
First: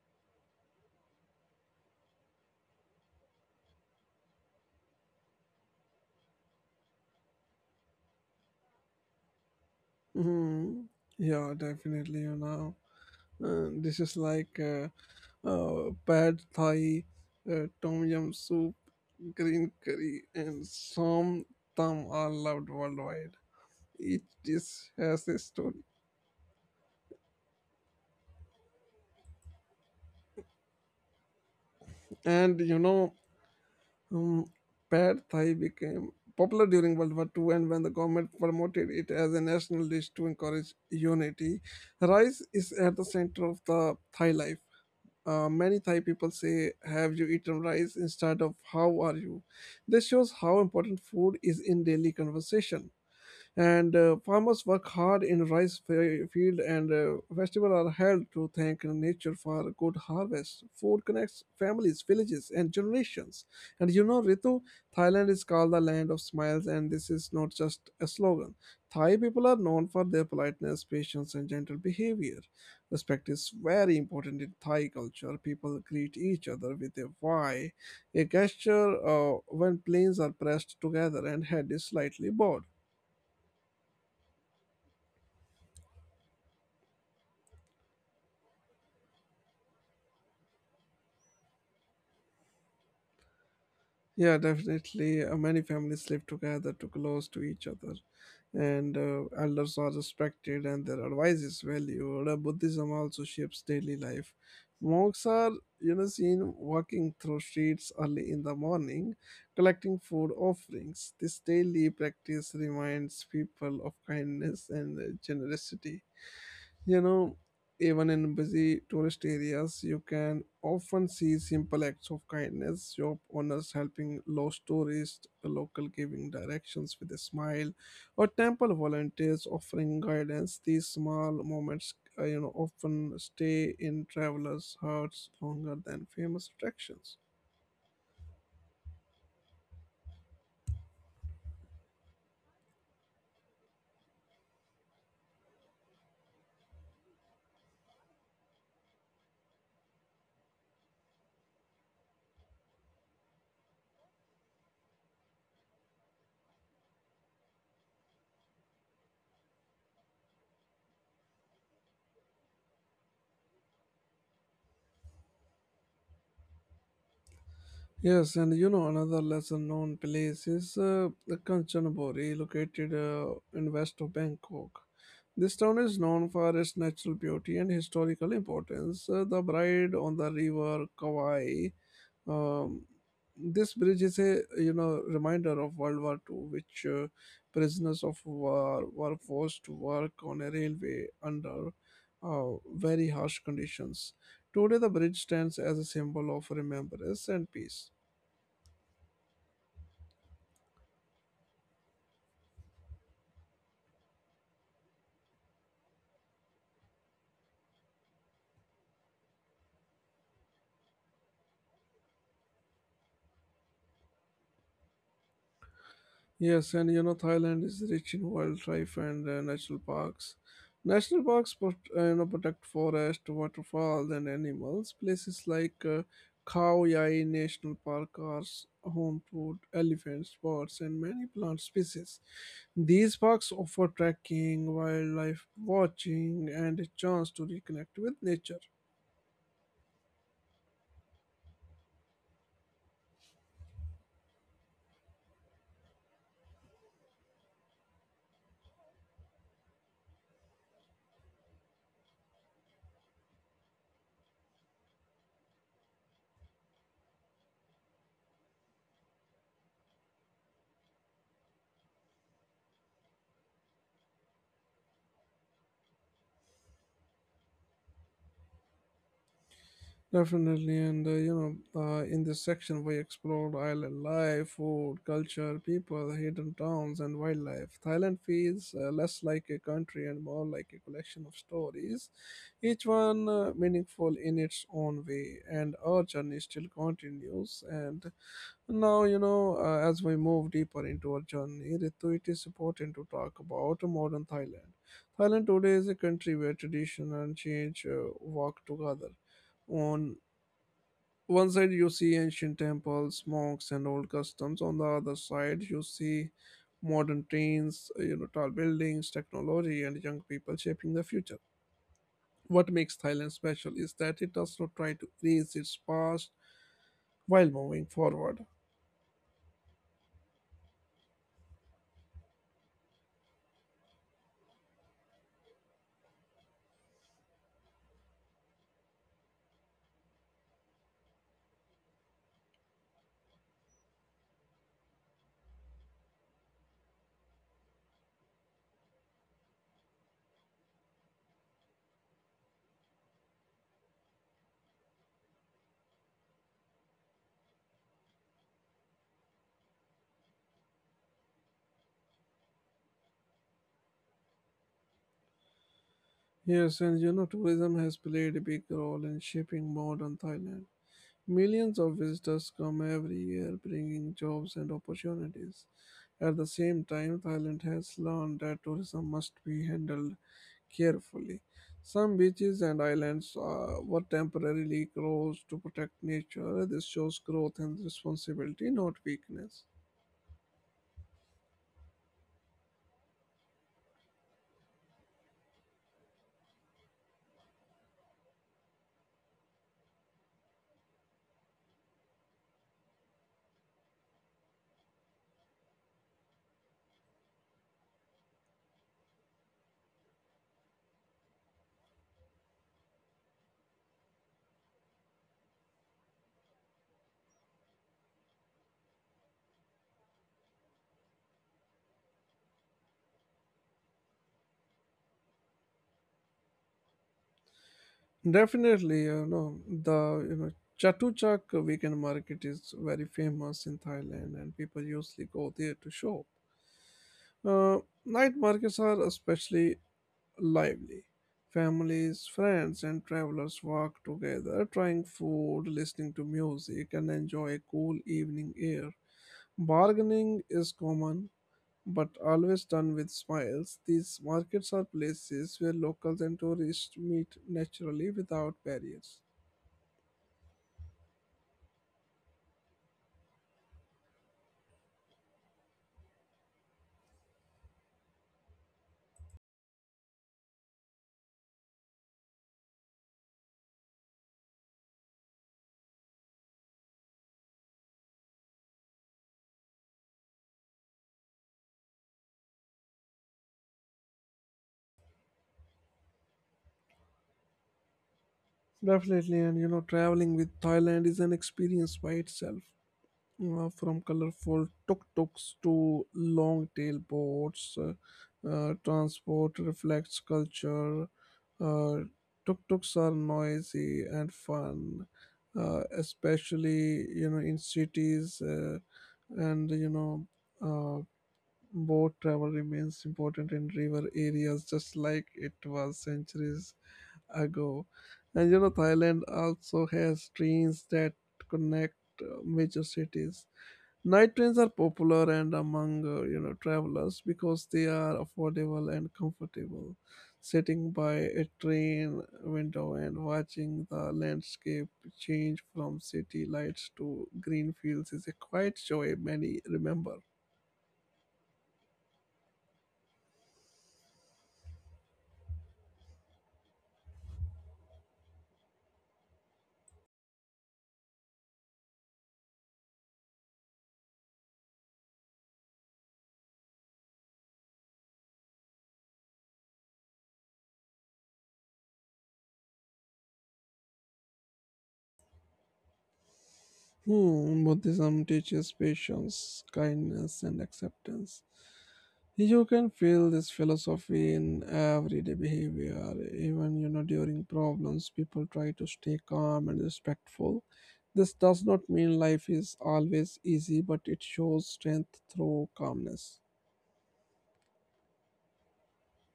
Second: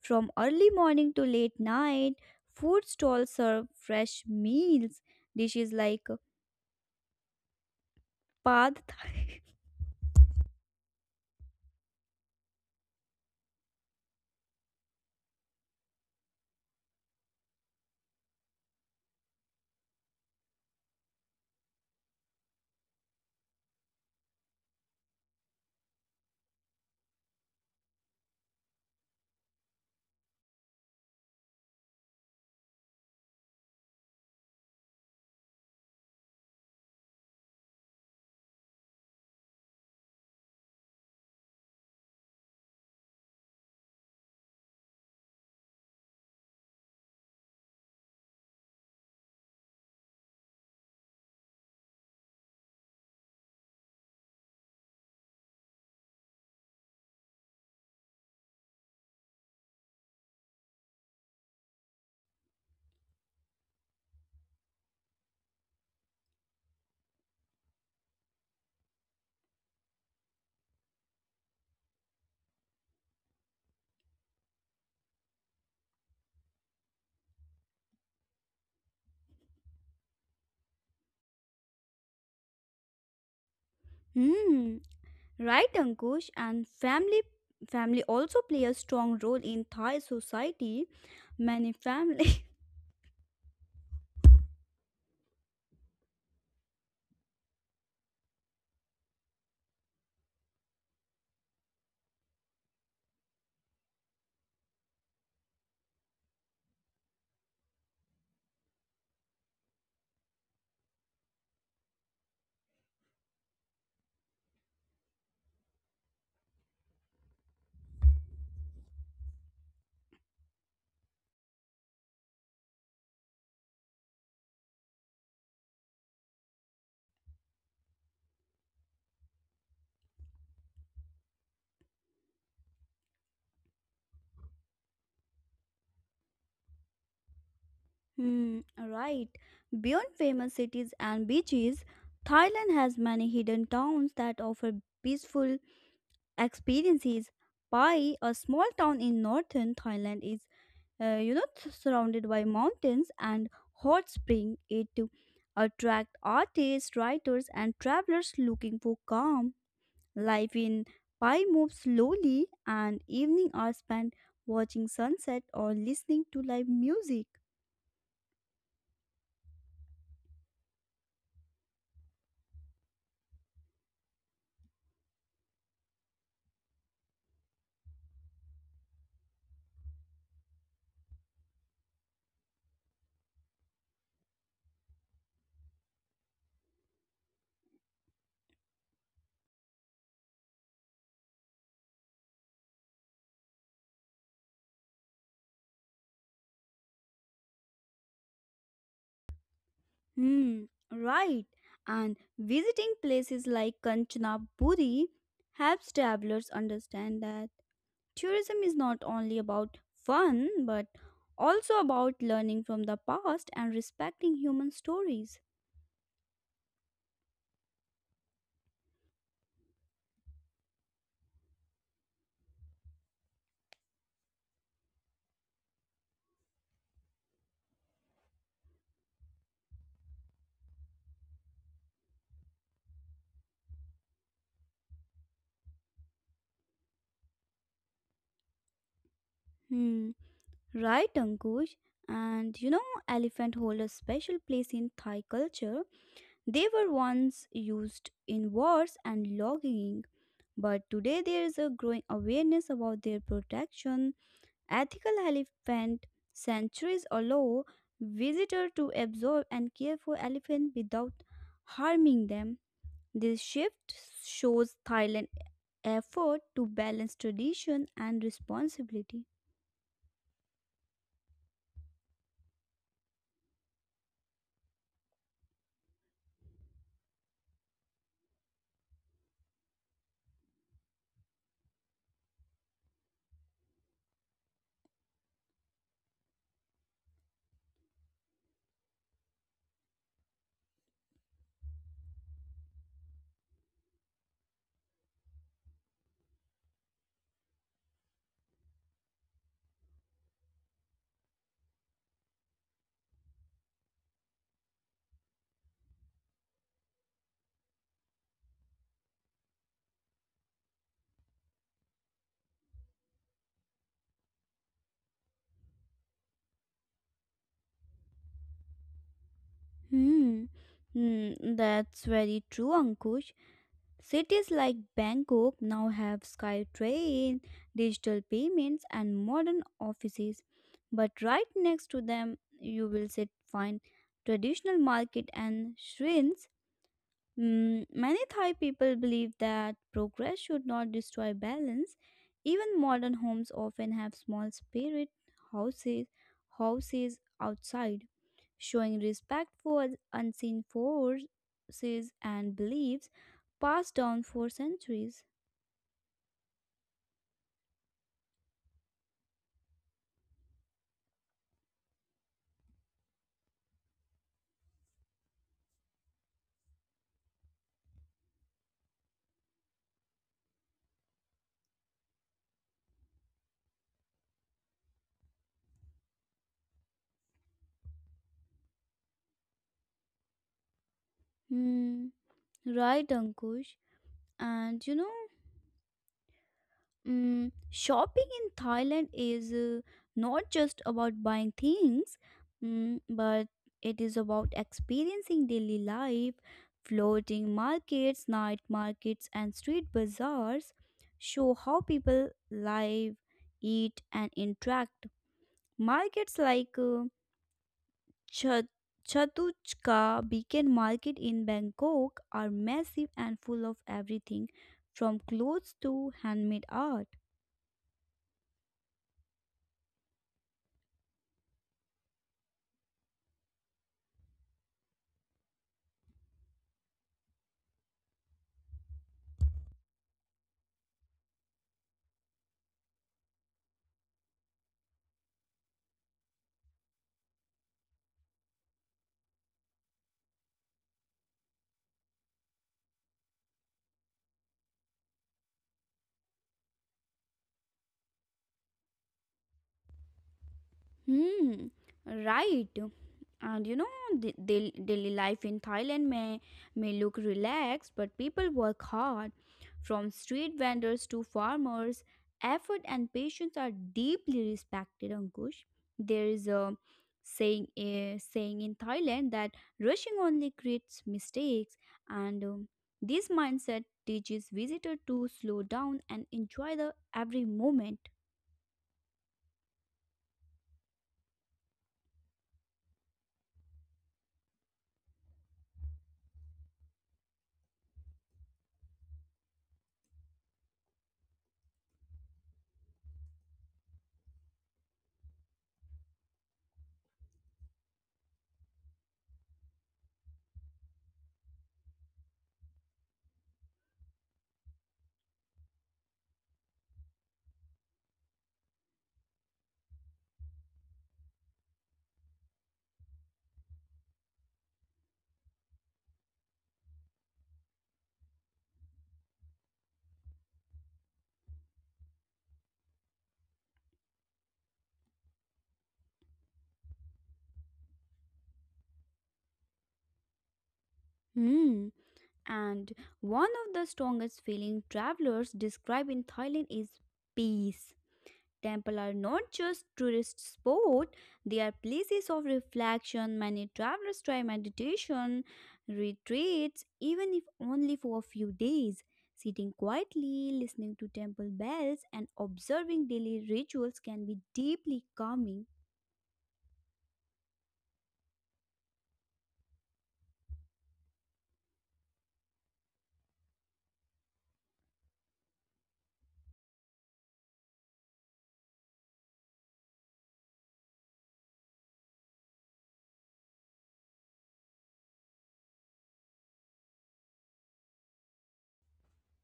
B: From early morning to late night, food stalls serve fresh meals, dishes like pad thai.
A: Mhm. Yeah, definitely, you know. This is like pad thai, tom yum soup, green curry, and som tam are loved worldwide. Each dish has a story. And um, pad thai became popular during World War Two, and when the government promoted it as a national dish to encourage unity. Rice is at the center of the Thai life. Many Thai people say, "Have you eaten rice?" instead of "How are you?" This shows how important food is in daily conversation, and farmers work hard in rice field, and festivals are held to thank nature for a good harvest. Food connects families, villages, and generations. And you know, Ritu, Thailand is called the land of smiles, and this is not just a slogan. Thai people are known for their politeness, patience, and gentle behavior. Respect is very important in Thai culture. People greet each other with a why, a gesture when planes are pressed together and head is slightly bowed.
B: Hmm. Right, Ankush. And family also play a strong role in Thai society. Many families.
A: Yeah, definitely. Many families live together too close to each other, and elders are respected and their advice is valued. Buddhism also shapes daily life. Monks are, you know, seen walking through streets early in the morning, collecting food offerings. This daily practice reminds people of kindness and generosity. You know, even in busy tourist areas, you can often see simple acts of kindness: shop owners helping lost tourists, a local giving directions with a smile, or temple volunteers offering guidance. These small moments, often stay in travelers' hearts longer than famous attractions.
B: Hmm, right. Beyond famous cities and beaches, Thailand has many hidden towns that offer peaceful experiences. Pai, a small town in northern Thailand, is you know, surrounded by mountains and hot spring. It attract artists, writers, and travelers looking for calm. Life in Pai moves slowly, and evening are spent watching sunset or listening to live music.
A: Yes, and you know another lesser known place is Kanchanaburi, located in west of Bangkok. This town is known for its natural beauty and historical importance. The bride on the river Kawai. Um, this bridge is a, you know, reminder of World War Two, which prisoners of war were forced to work on a railway under very harsh conditions. Today, the bridge stands as a symbol of remembrance and peace.
B: Hmm, right. And visiting places like Kanchanaburi helps travelers understand that tourism is not only about fun but also about learning from the past and respecting human stories.
A: Yes, and you know Thailand is rich in wildlife and national parks. National parks, protect forest, waterfalls, and animals. Places like Khao Yai National Park are home to elephants, birds, and many plant species. These parks offer trekking, wildlife watching, and a chance to reconnect with nature.
B: Hmm, right, Ankush. And you know, elephant hold a special place in Thai culture. They were once used in wars and logging, but today there is a growing awareness about their protection. Ethical elephant sanctuaries allow visitors to observe and care for elephants without harming them. This shift shows Thailand's effort to balance tradition and responsibility.
A: Definitely, and in this section we explored island life, food, culture, people, hidden towns, and wildlife. Thailand feels less like a country and more like a collection of stories, each one meaningful in its own way. And our journey still continues. And now, you know, as we move deeper into our journey, Ritu, it is important to talk about modern Thailand. Thailand today is a country where tradition and change walk together. On one side you see ancient temples, monks, and old customs. On the other side you see modern trains, you know, tall buildings, technology, and young people shaping the future. What makes Thailand special is that it does not try to erase its past while moving forward.
B: Hmm, hmm, that's very true, Ankush. Cities like Bangkok now have SkyTrain, digital payments, and modern offices. But right next to them, you will sit find traditional market and shrines. Mm, many Thai people believe that progress should not destroy balance. Even modern homes often have small spirit houses, houses outside, showing respect for unseen forces and beliefs passed down for centuries.
A: Yes, and you know tourism has played a big role in shaping modern Thailand. Millions of visitors come every year, bringing jobs and opportunities. At the same time, Thailand has learned that tourism must be handled carefully. Some beaches and islands were temporarily closed to protect nature. This shows growth and responsibility, not weakness.
B: Hmm, right, Ankush. And you know, mm, shopping in Thailand is not just about buying things, mm, but it is about experiencing daily life. Floating markets, night markets, and street bazaars show how people live, eat, and interact. Markets like Chat- Chatuchka Beacon Market in Bangkok are massive and full of everything from clothes to handmade art.
A: Definitely, you know. Chatuchak weekend market is very famous in Thailand and people usually go there to shop. Uh, Night markets are especially lively. Families, friends, and travelers walk together, trying food, listening to music, and enjoy cool evening air. Bargaining is common, but always done with smiles. These markets are places where locals and tourists meet naturally without barriers.
B: Hmm, right. And you know, the daily life in Thailand may look relaxed, but people work hard. From street vendors to farmers, effort and patience are deeply respected, Ankush. There is a saying in Thailand that rushing only creates mistakes, and this mindset teaches visitor to slow down and enjoy the every moment.
A: Definitely, and you know, traveling with Thailand is an experience by itself. From colorful tuk tuks to long tail boats, transport reflects culture. Uh, Tuk tuks are noisy and fun, especially, you know, in cities, and you know. Uh, Boat travel remains important in river areas just like it was centuries ago. And you know, Thailand also has trains that connect major cities. Night trains are popular and among, travelers because they are affordable and comfortable. Sitting by a train window and watching the landscape change from city lights to green fields is a quiet joy many remember.
B: Hmm. And one of the strongest feeling travelers describe in Thailand is peace. Temples are not just tourist spot, they are places of reflection. Many travelers try meditation, retreats, even if only for a few days. Sitting quietly, listening to temple bells, and observing daily rituals can be deeply calming.
A: Hmm, Buddhism teaches patience, kindness, and acceptance. You can feel this philosophy in everyday behavior. Even, you know, during problems, people try to stay calm and respectful. This does not mean life is always easy, but it shows strength through calmness.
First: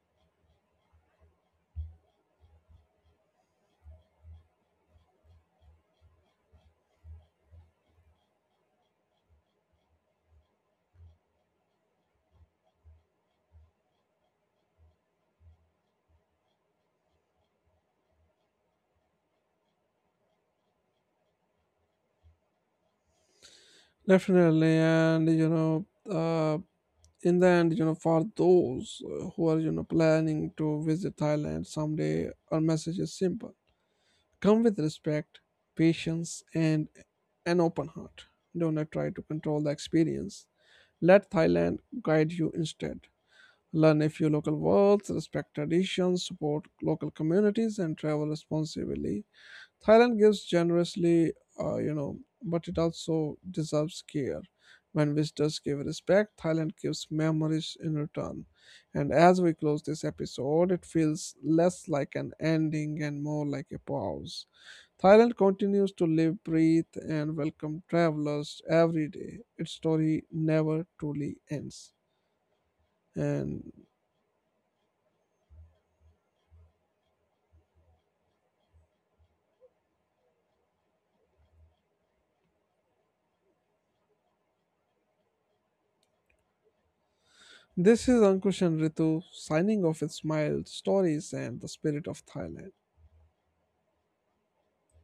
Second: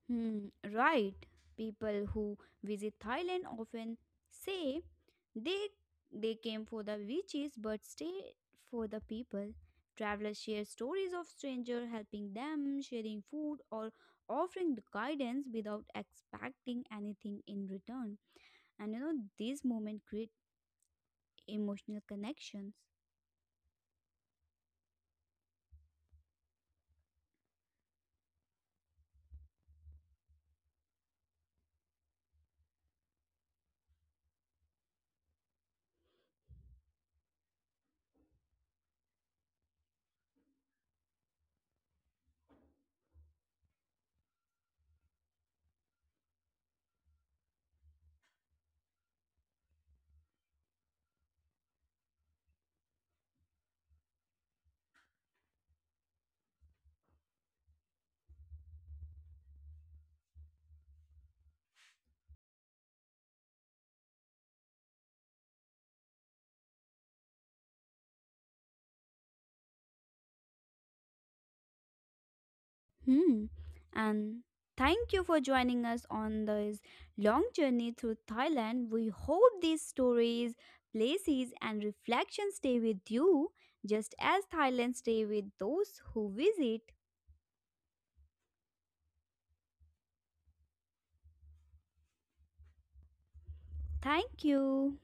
B: Hmm, right. People who visit Thailand often say they they came for the beaches but stayed for the people. Travelers share stories of strangers helping them, sharing food or offering the guidance without expecting anything in return. And you know, these moments create emotional connections.
A: Definitely, and you know, in the end, you know, for those who are, you know, planning to visit Thailand someday, our message is simple. Come with respect, patience, and an open heart. Don't try to control the experience. Let Thailand guide you instead. Learn a few local words, respect traditions, support local communities, and travel responsibly. Thailand gives generously, uh, you know, but it also deserves care. When visitors give respect, Thailand gives memories in return. And as we close this episode, it feels less like an ending and more like a pause. Thailand continues to live, breathe, and welcome travelers every day. Its story never truly ends.
B: Hmm.
A: And
B: And thank you for joining us on this long journey through Thailand. We hope these stories, places, and reflections stay with you just as Thailand stay with those who visit.
A: this is Ankush and Ritu signing off with smiles, stories, and the spirit of Thailand.
B: Thank you.